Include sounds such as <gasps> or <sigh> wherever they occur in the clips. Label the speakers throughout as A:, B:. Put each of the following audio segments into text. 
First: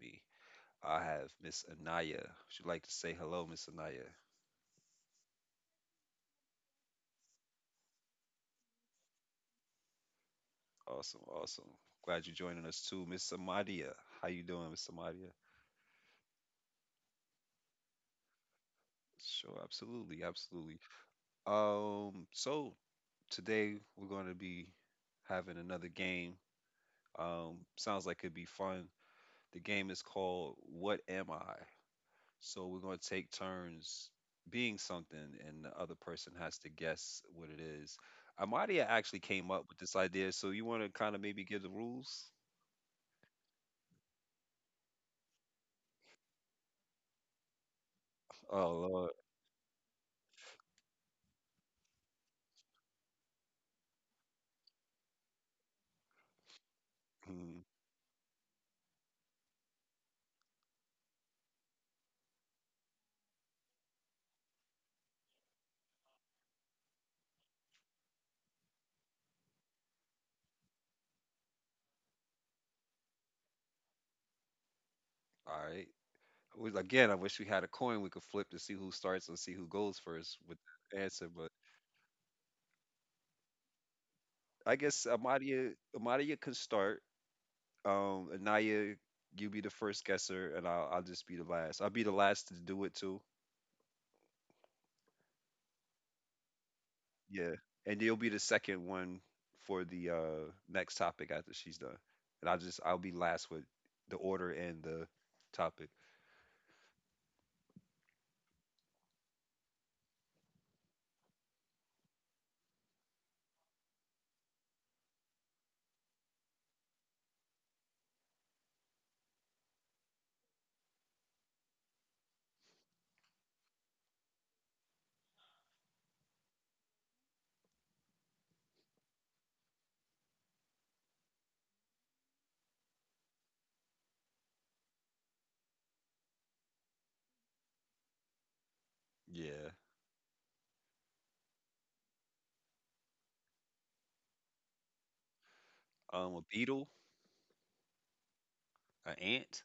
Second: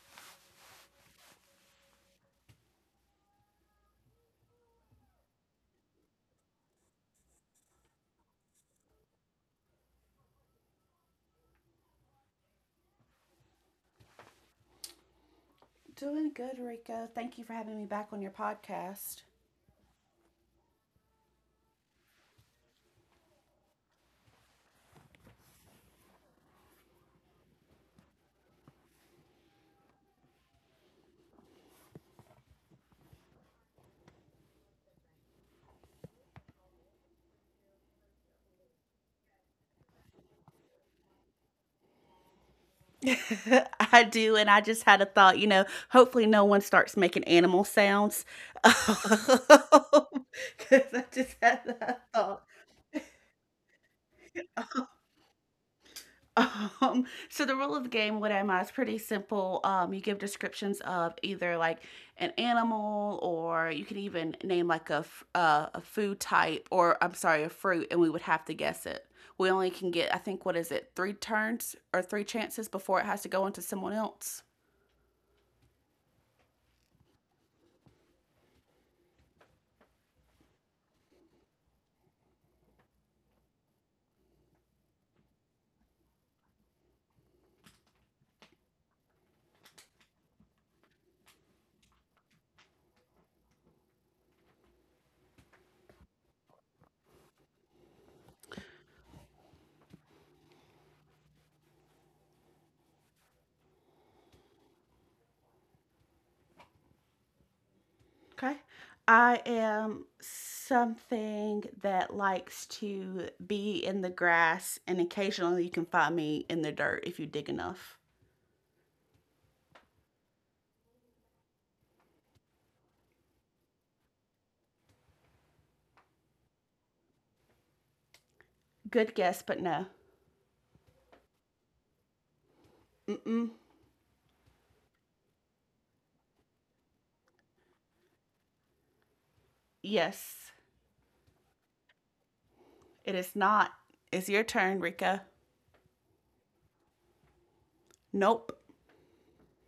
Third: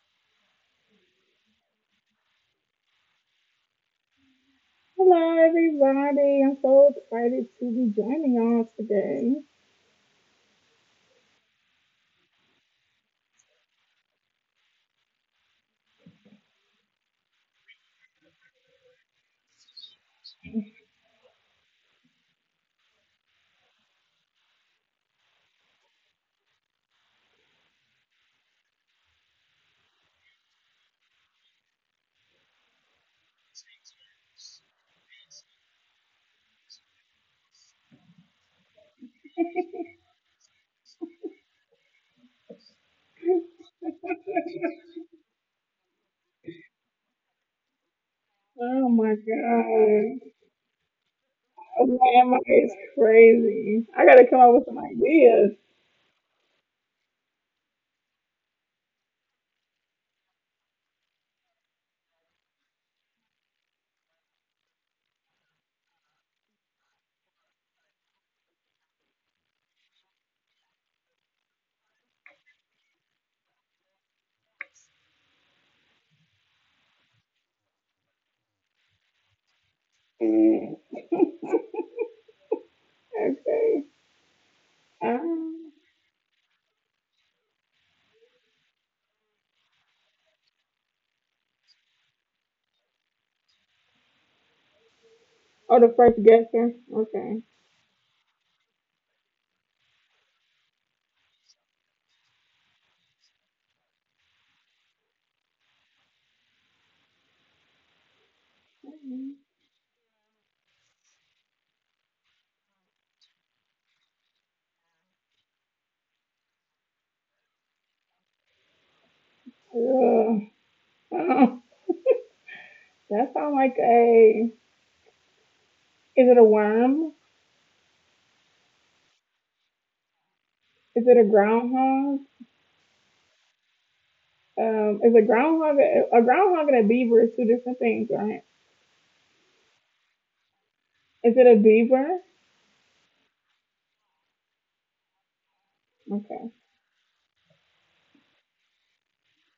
A: me. I have Miss Anaya. Would you like to say hello, Miss Anaya?
B: Hello, everybody. I'm so excited to be joining y'all today.
A: Awesome, awesome. Glad you're joining us too, Miss Amadia. How you doing, Miss Amadia?
C: Doing good, Rico. Thank you for having me back on your podcast.
A: Sure, absolutely, absolutely. So today we're going to be having another game. Sounds like it'd be fun. The game is called What Am I? So we're going to take turns being something, and the other person has to guess what it is. Amadia actually came up with this idea, so you want to kind of maybe give the rules?
C: <laughs> I do, and I just had a thought. Hopefully no one starts making animal sounds, <laughs>
A: Oh
B: Oh
A: Lord.
B: my
C: because
B: god.
C: I just had that thought.
B: Grandma is crazy. I gotta come up with some ideas.
C: <laughs> So the
A: Hmm.
C: rule of the game with Emma is pretty simple. You give descriptions of either like an animal, or you can even name like a food type, or I'm sorry, a fruit, and we would have to guess it. We only can get, I think, what is it, three turns or three chances before it has to go into someone else.
A: All right. Again, I wish we had a coin we could flip to see who starts and see who goes first with
B: Mm,
A: the answer. But
B: okay.
A: I guess Amadia,
B: Um,
A: Amadia can start. Anaya, you be the first guesser, and I'll just be the last. I'll be the last to do it too.
B: oh, the first guesser? Okay.
A: Yeah, and you'll be the second one for the next topic after she's done. And I'll be last with the order and the topic.
C: Okay. I am something that likes to be in the grass, and occasionally you can find me in the dirt if you dig enough.
B: Ugh. Oh, that sounds like a. Is it a worm?
C: Good guess, but no.
B: Is it a groundhog?
C: Mm-mm.
B: Is a groundhog a groundhog and a beaver is two different things, right?
A: Yeah.
C: Yes,
B: Is it a beaver?
C: it is not. It's your turn, Rika.
A: A
B: Okay.
A: beetle,
C: Nope.
A: an ant,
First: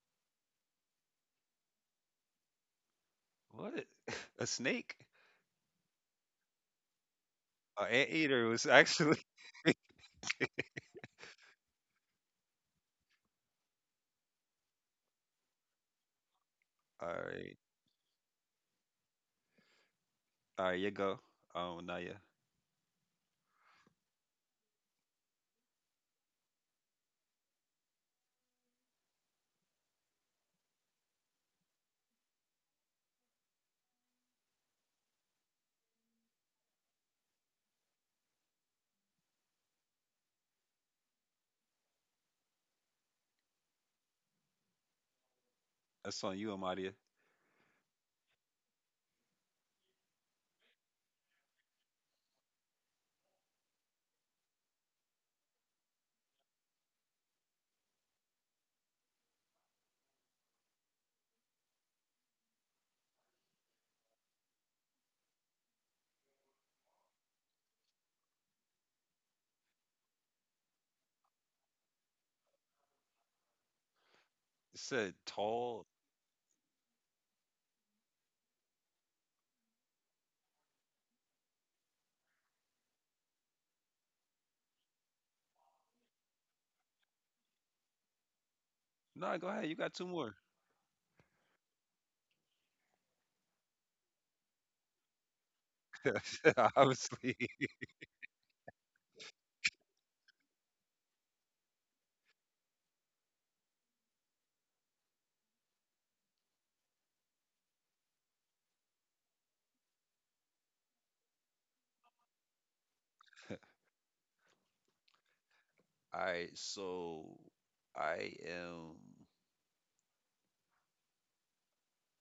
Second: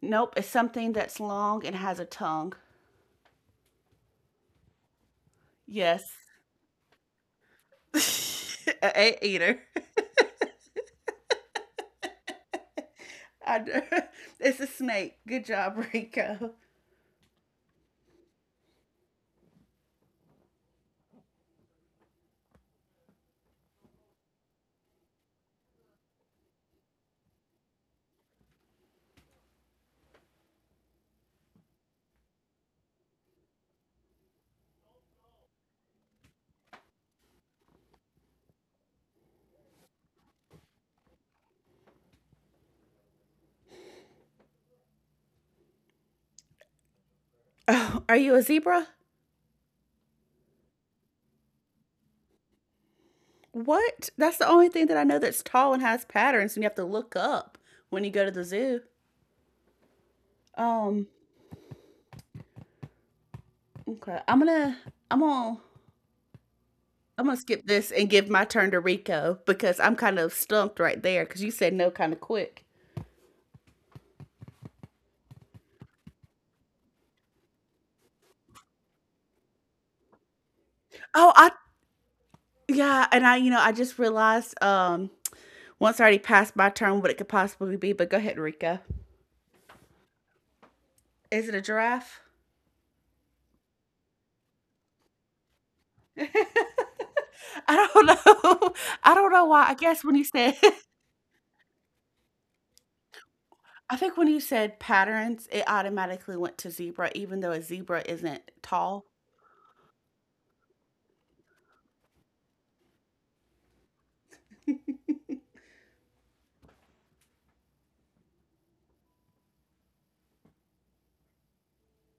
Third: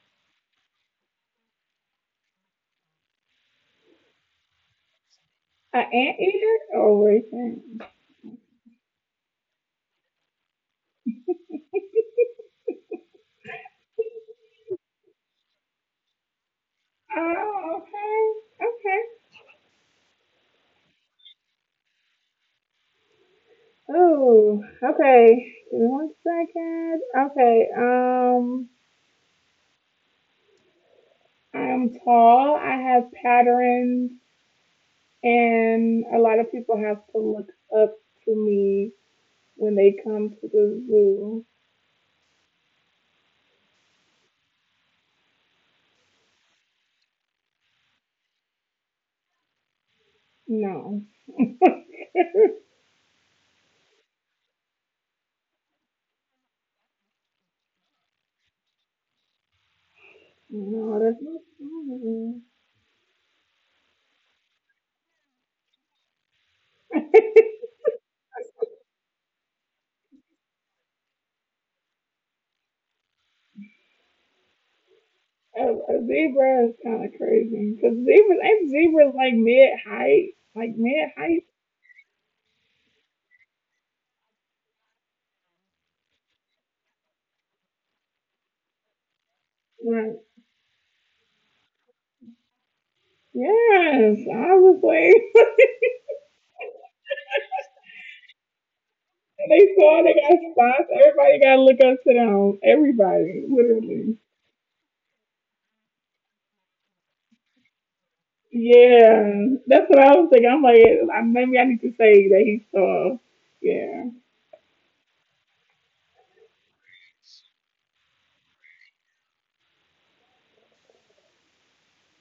C: Nope. It's something that's long and has a tongue.
A: what? <laughs> A snake?
B: An
C: Yes.
B: anteater? Oh, wait a minute.
A: An anteater was
C: <laughs> An ant
A: actually
C: eater.
A: <laughs>
C: <laughs> I- it's a snake. Good job, Rico.
A: All right.
B: Oh, okay. Okay.
A: All right, you go. Naya.
B: Oh, okay. Give me one second. Okay. I'm tall. I have patterns, and a lot of people have to look up to me when they come to the zoo.
A: That's on you, Amadia. It
C: Oh, are you a zebra?
B: No. <laughs>
C: What? That's the only thing that I know that's tall and has patterns, and you have to look up when you go to the zoo.
B: No,
C: Um.
B: that's not true.
C: Okay. I'm gonna.
B: <laughs> a,
C: I'm gonna skip this and give my turn to Rico because I'm kind of stumped right there because you said no kind of quick.
A: said tall.
B: a zebra is kind of crazy because zebras ain't zebras like mid height, like mid
C: Oh,
B: height.
C: I yeah, and I just realized once I already passed my turn what it could possibly be, but go ahead, Rika.
A: No, go ahead. You got two
B: Like,
A: more.
C: Is it a giraffe?
B: yes, obviously. <laughs>
C: <laughs> I
A: <laughs> Obviously.
C: don't know. <laughs> I don't know why.
B: They
C: I
B: saw
C: guess
B: they
C: when you
B: got
C: said <laughs>
B: spots. Everybody got to look up to them. Everybody,
C: I
B: literally.
C: think when you said patterns, it automatically went to zebra, even though a zebra isn't tall.
B: Yeah, that's what I was thinking. I'm like, maybe I need to say that he saw. Yeah.
A: All right, so I am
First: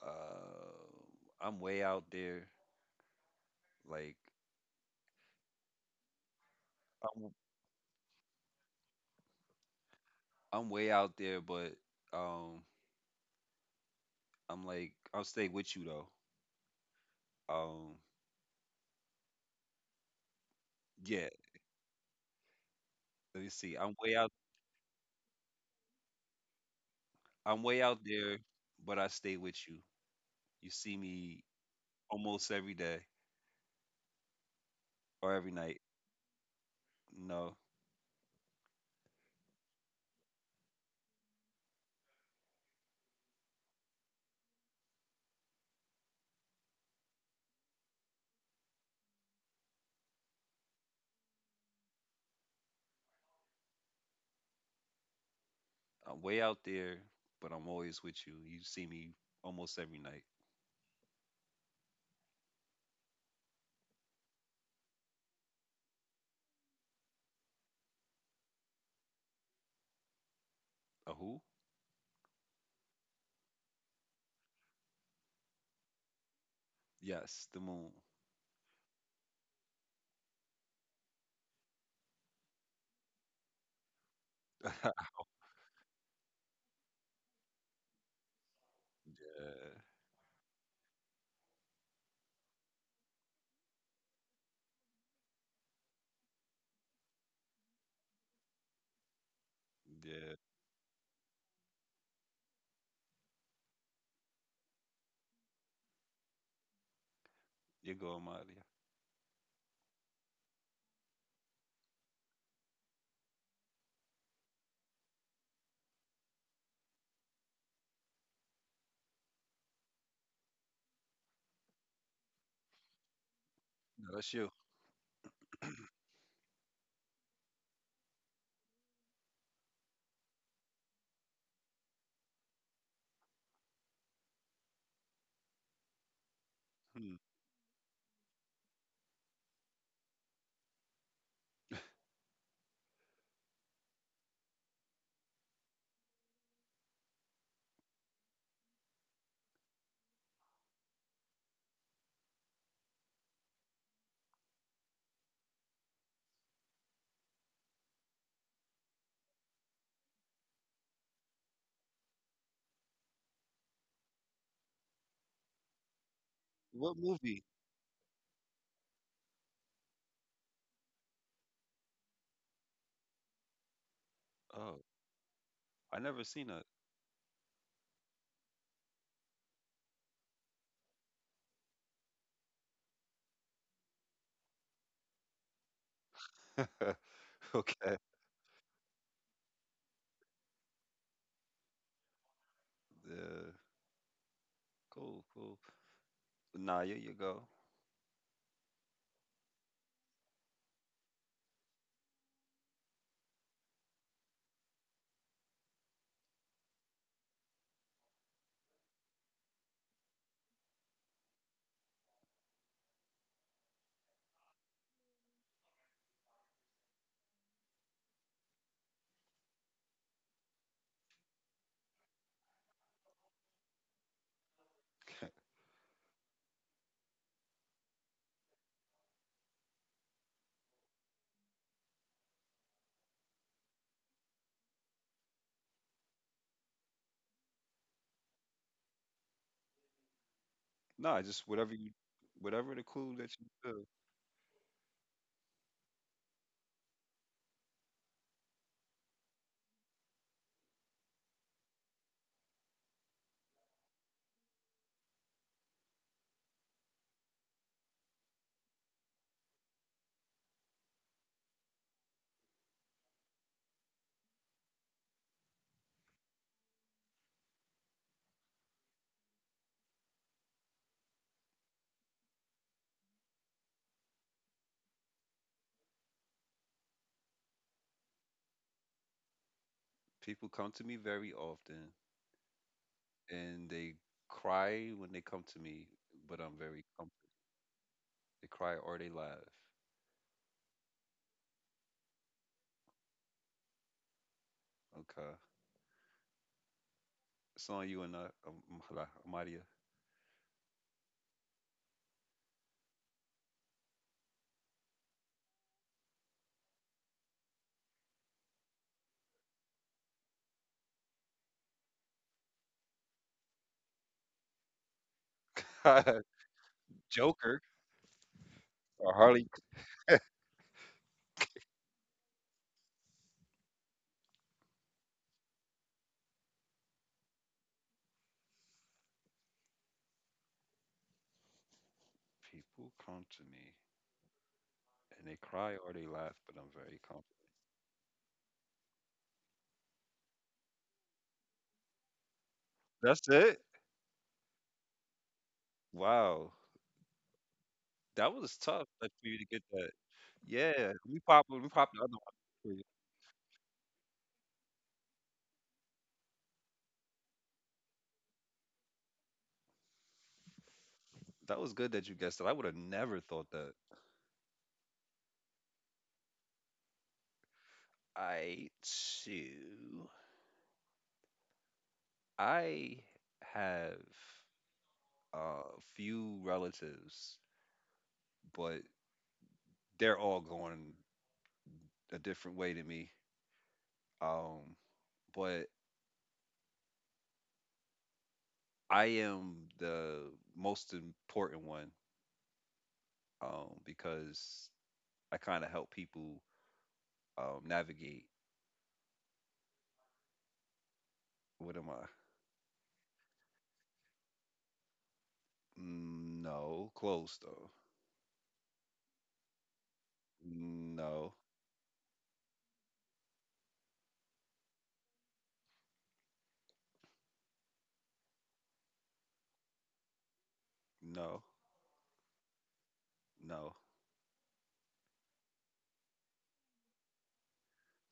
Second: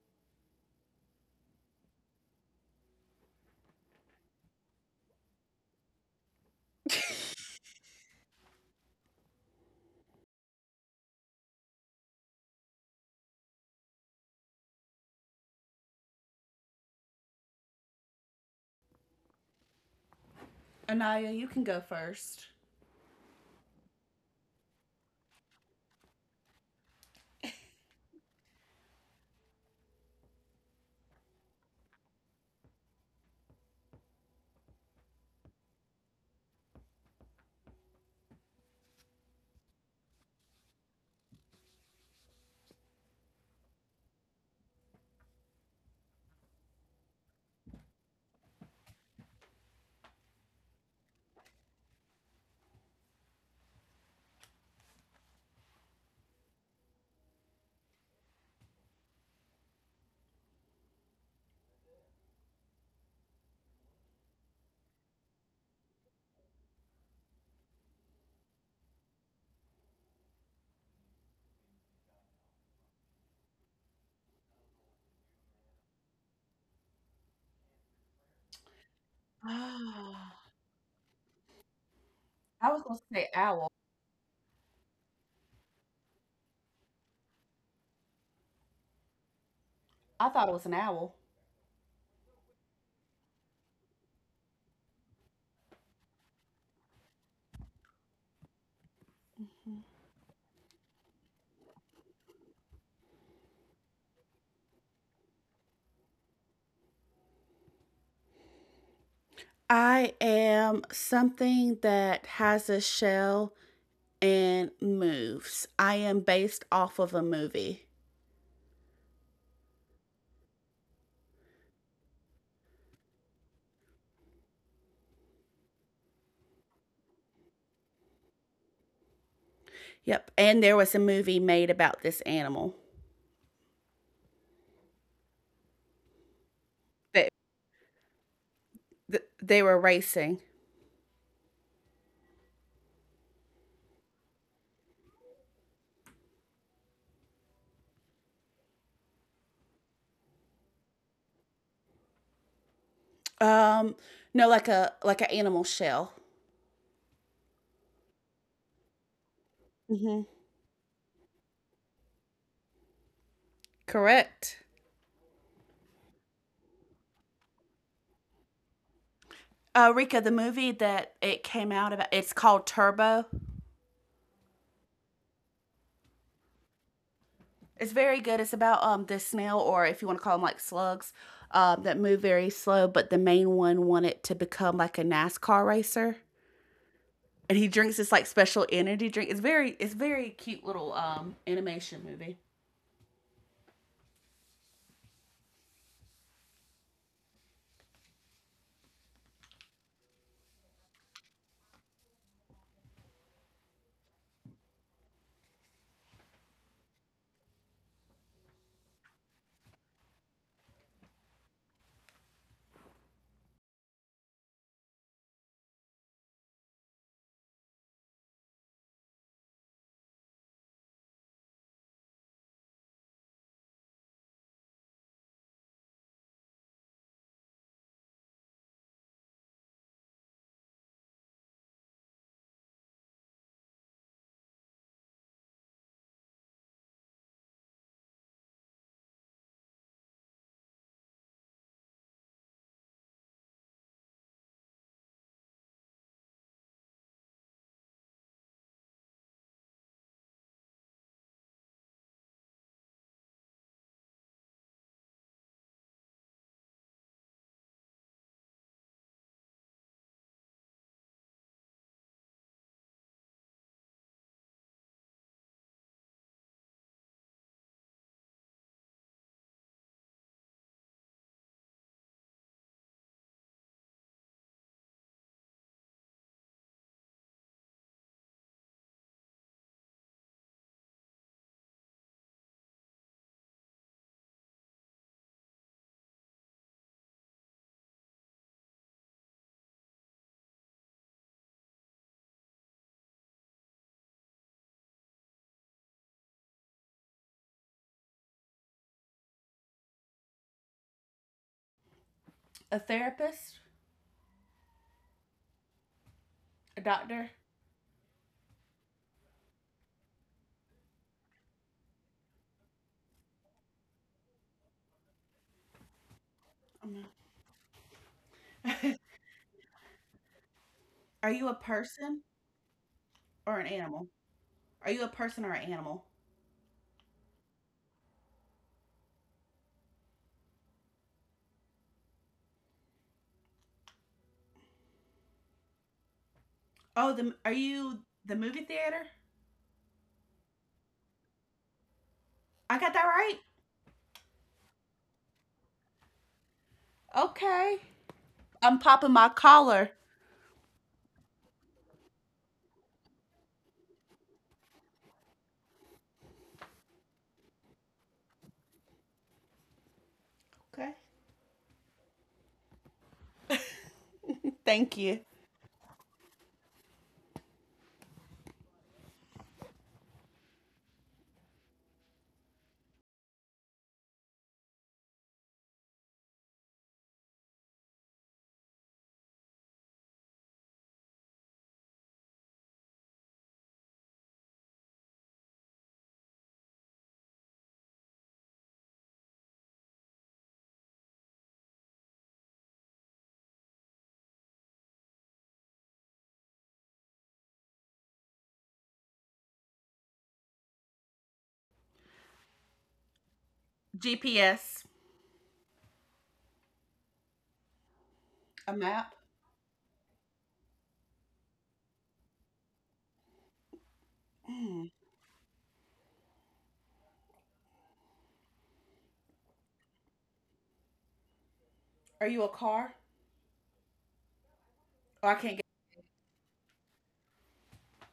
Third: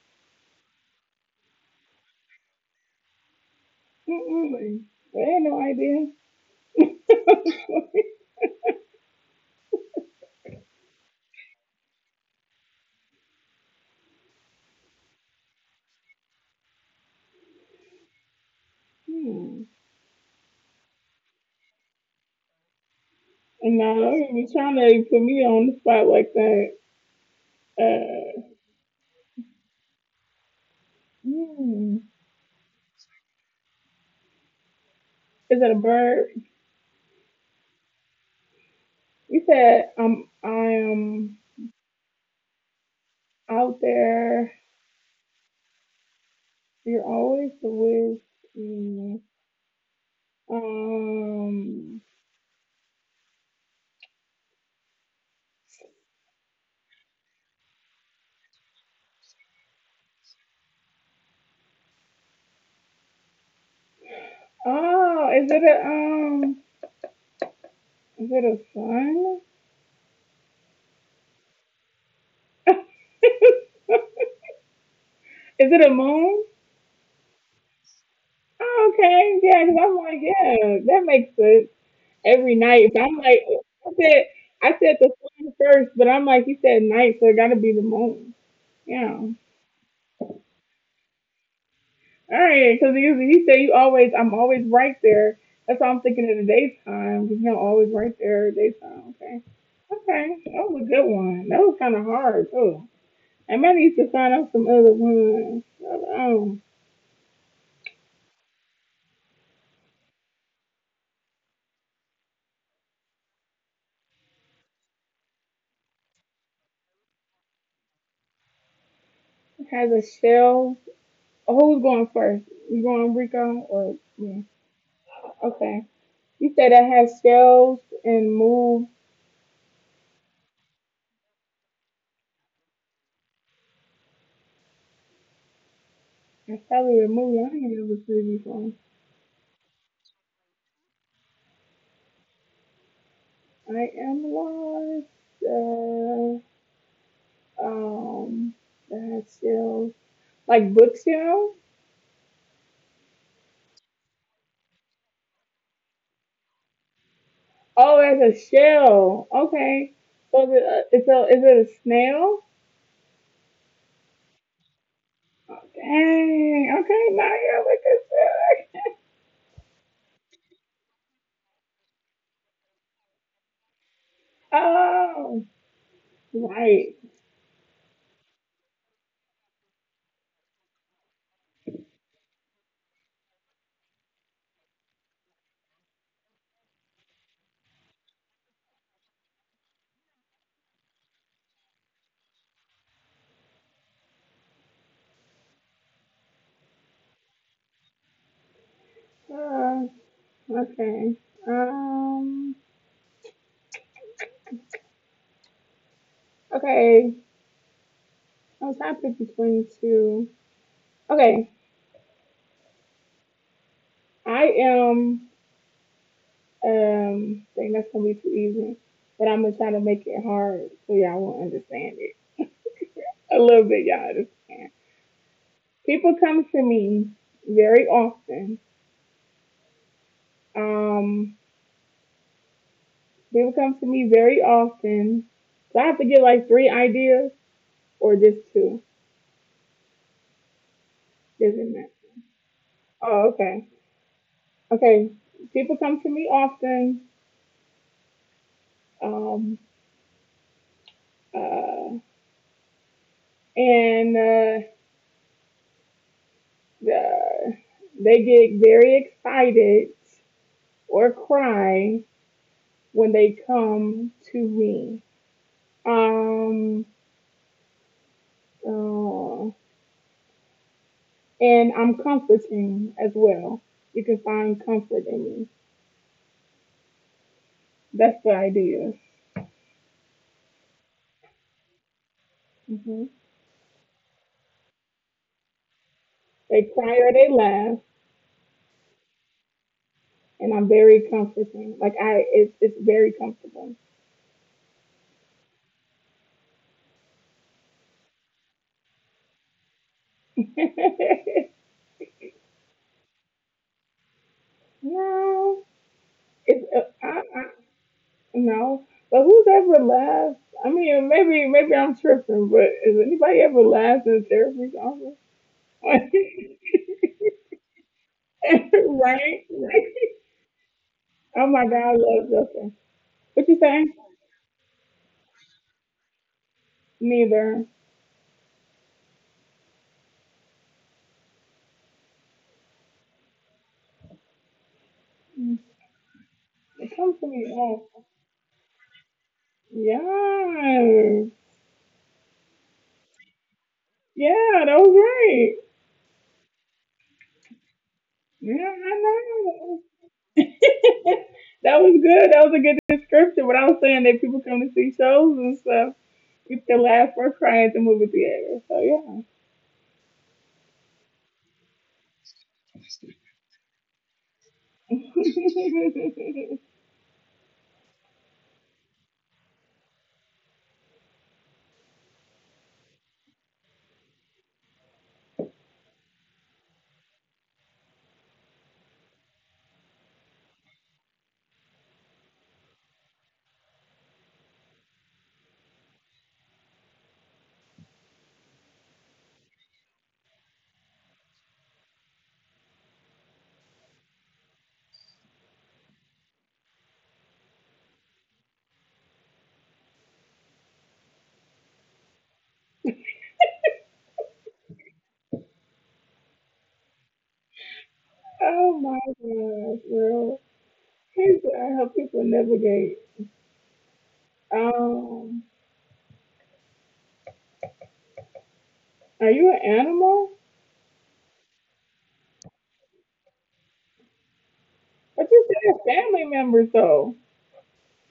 A: uh, I'm way out there. Like
B: Mm-mm. I had no idea.
A: I'm
B: <laughs>
A: I'm way out there, but um, I'm like I'll stay with you though. Um,
B: Hmm.
A: yeah.
C: Anaya, you can go first. <gasps>
A: Let me see.
B: And
A: I'm
B: now
A: way
B: don't
A: out.
B: even be trying to put me on the spot like that.
A: I'm way out
B: Uh,
A: there, but I stay with you. You see me
B: hmm.
A: almost every day or every
B: Is it a
A: night.
B: bird?
A: No,
B: You said I am out there. You're always the with me. Um.
A: I'm way out there, but I'm always with you. You see me almost every night.
B: Oh, is it a? Is it a sun?
A: A who?
B: <laughs> Is it a moon?
A: Yes, the moon.
B: Oh, okay, yeah. Cause I'm like,
C: Ah,
B: yeah, that makes sense every
C: I was
B: night.
C: gonna
B: But I'm
C: say
B: like,
C: owl.
B: I said, I
A: <laughs> yeah,
B: said the sun first, but I'm like, you said night, so it gotta be the moon. Yeah.
C: I thought it was an owl.
B: All right, because you he said you always, I'm always right there. That's why I'm thinking in the daytime, because you're always right there, daytime. Okay.
A: yeah.
B: Okay, that was a good one. That was kind of hard, too. I might need to find out some other ones. Um,
A: You're going, Maria.
C: I am something that has a shell and moves. I am based off of a movie.
B: it has a shell. Oh, who's going first? You going, Rico, or
A: No, that's
B: me?
A: you.
B: Okay. You said that has shells and move.
C: Yep. And there was a movie made about this animal.
B: It's probably a
A: Hmm.
C: That
B: movie I ain't ever seen before.
C: They were racing.
B: I am lost. Uh, Um, that's still like bookshelf.
C: Um no, like a like an animal shell.
B: Oh, that's a shell. Okay.
C: Mm-hmm.
B: So is it a snail?
C: Correct.
B: Dang.
A: What
B: Okay, now
A: movie?
B: you're looking sick.
C: Rika, the movie that it came out about it's called Turbo.
A: Oh,
B: Oh,
A: I never seen it.
B: right.
C: It's very good. It's about this snail, or if you want to call them like slugs, that move very slow, but the main one wanted to become like a NASCAR racer.
A: <laughs>
C: And he drinks
A: Okay.
C: this like special energy drink. It's very cute little animation movie.
A: Yeah. Cool, cool. Nah, here you go.
B: Uh, okay. Um. Okay. I was trying to pick between two. Okay. I am. I think that's gonna be too easy. But I'm gonna try to make it hard so y'all will understand it a little bit. Y'all understand. People come to me very often. Um, people come to me very often. So I have to get like three ideas or just two.
A: Nah, just whatever
B: Doesn't
A: you,
B: matter.
A: Whatever the clue that
B: Oh,
A: you
B: okay.
A: do.
B: Okay. People come to me often. Um, uh, and the, they get very excited or cry when they come to me. Um, uh, And I'm comforting as well. You can find comfort in me. That's the idea.
A: People come to me very often,
B: Hmm.
A: and they cry when they come to me, but I'm
B: They
A: very
B: cry
A: comfortable.
B: or they laugh,
A: They cry or they laugh.
B: and I'm very comforting. Like it's very comfortable.
A: Okay. It's on you and not hala- I'm outta
B: <laughs>
C: A therapist,
B: No, it's
C: a doctor.
B: no. But who's ever laughed? I mean, maybe I'm tripping, but has anybody ever laughed in therapy office?
A: here.
B: <laughs>
A: <laughs> Joker
C: <laughs>
A: or Harley.
B: Right?
C: Are you a
B: Oh my God, I
C: person
B: love Justin. What
C: or an
B: you say?
C: animal? Are you a person or an animal?
B: Neither.
A: People come to me and they cry
B: It
A: or they laugh, but I'm very
C: Oh, the
A: comfortable.
B: comes
C: are
B: to me.
C: you
B: No.
C: the movie theater?
B: Yeah.
C: I got that
A: That's
C: right.
A: it.
B: Yeah, that was right.
A: Wow.
C: Okay.
A: That was
B: Yeah,
C: I'm
A: tough
B: I
A: like,
C: popping
A: for
C: my
A: you to get that.
C: collar.
B: know. <laughs>
A: Yeah, we popped
B: That
A: the
B: was
A: other one
B: good. That was
A: for
B: a
A: you.
B: good description. What I was saying that people come to see shows and stuff. It's the laugh or cry at the movie theater. So yeah.
C: Okay.
A: That was good that you guessed it. I would have never thought that.
C: Thank you.
B: <laughs>
A: I too. I have a few relatives, but they're all going a different way to me. Um, but I am the most important one because I kind of help people navigate. What am I?
C: GPS,
A: No, close though.
C: a
B: Oh my
C: map.
B: gosh, girl.
A: No,
B: Here's what I help people navigate.
C: Mm.
B: Um, are you an animal?
A: no,
C: Are you a car?
A: no.
C: Oh, I
B: But you
C: can't get.
B: said a family members though.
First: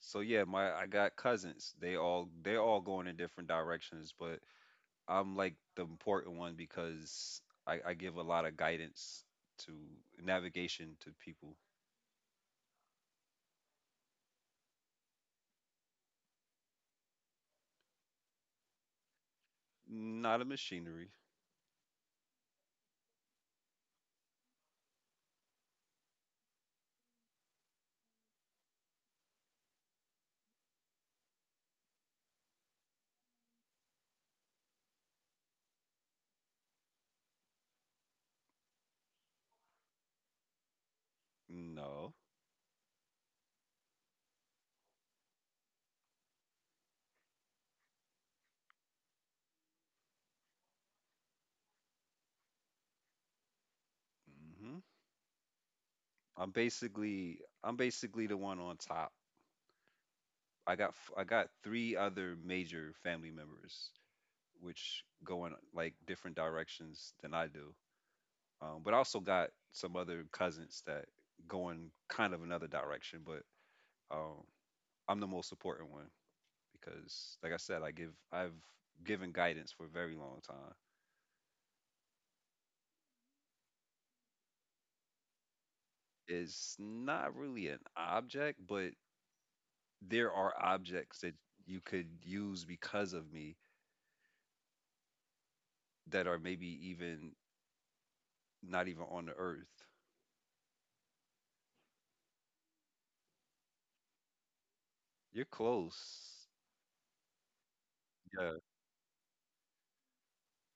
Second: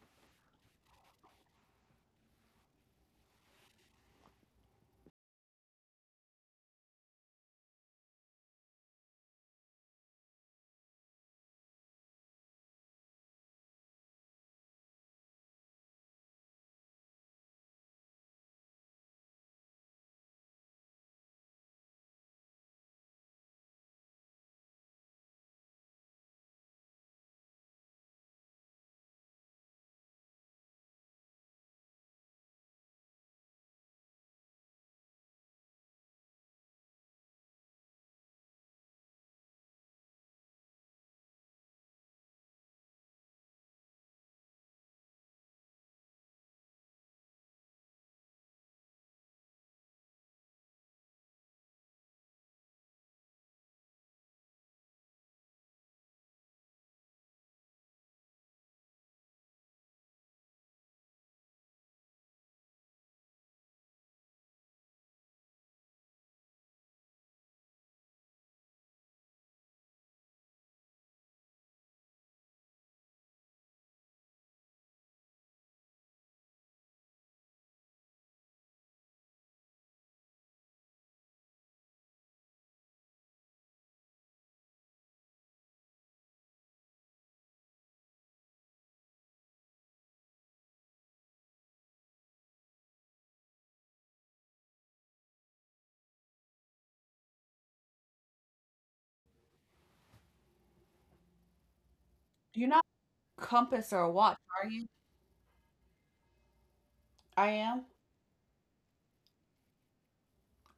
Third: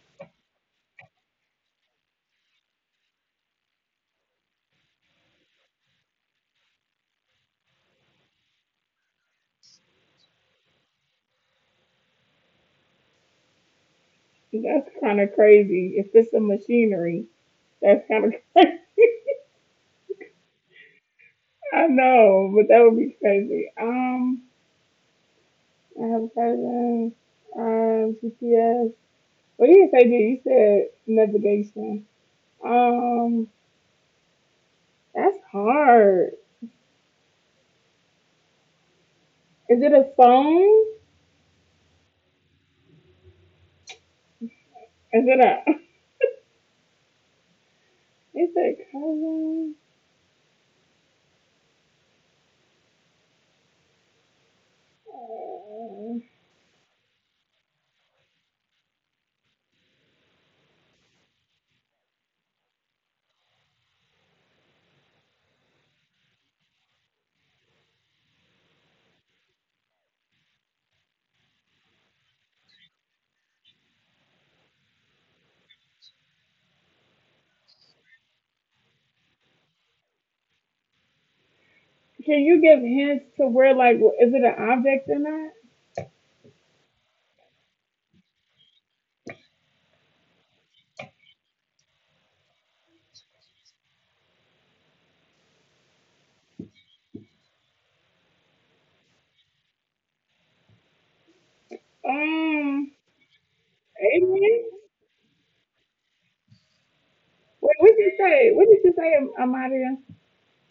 A: So yeah, my I got cousins. They all going in different directions, but I'm like the important one because I give a lot of guidance to navigation to people.
B: That's kind of crazy. If it's a machinery, that's kind of <laughs>
A: Not a machinery.
B: I know, but that would be crazy. I have a cousin, GPS. Well, you didn't say that. You said navigation. Um, that's hard. Is it a phone?
A: No.
B: Is it a? <laughs> Is it cousin?
A: Hmm.
B: Uh,
A: I'm basically the one on top. I got three other major family members which go in like different directions than I do. But I also got some other cousins that go in kind of another direction, but um, I'm the most important one because, like I said, I've given guidance for a very long time.
B: can you give hints to where, like, is it an object or not?
A: It's not really an object, but there are objects that you could use because of me that are maybe even not even on the earth.
C: You're not
B: Um,
C: a compass or a watch,
B: alien?
C: are you?
A: You're close.
C: I
B: Wait,
C: am.
B: what did you
A: Yeah,
B: say? What did you say, Amadia?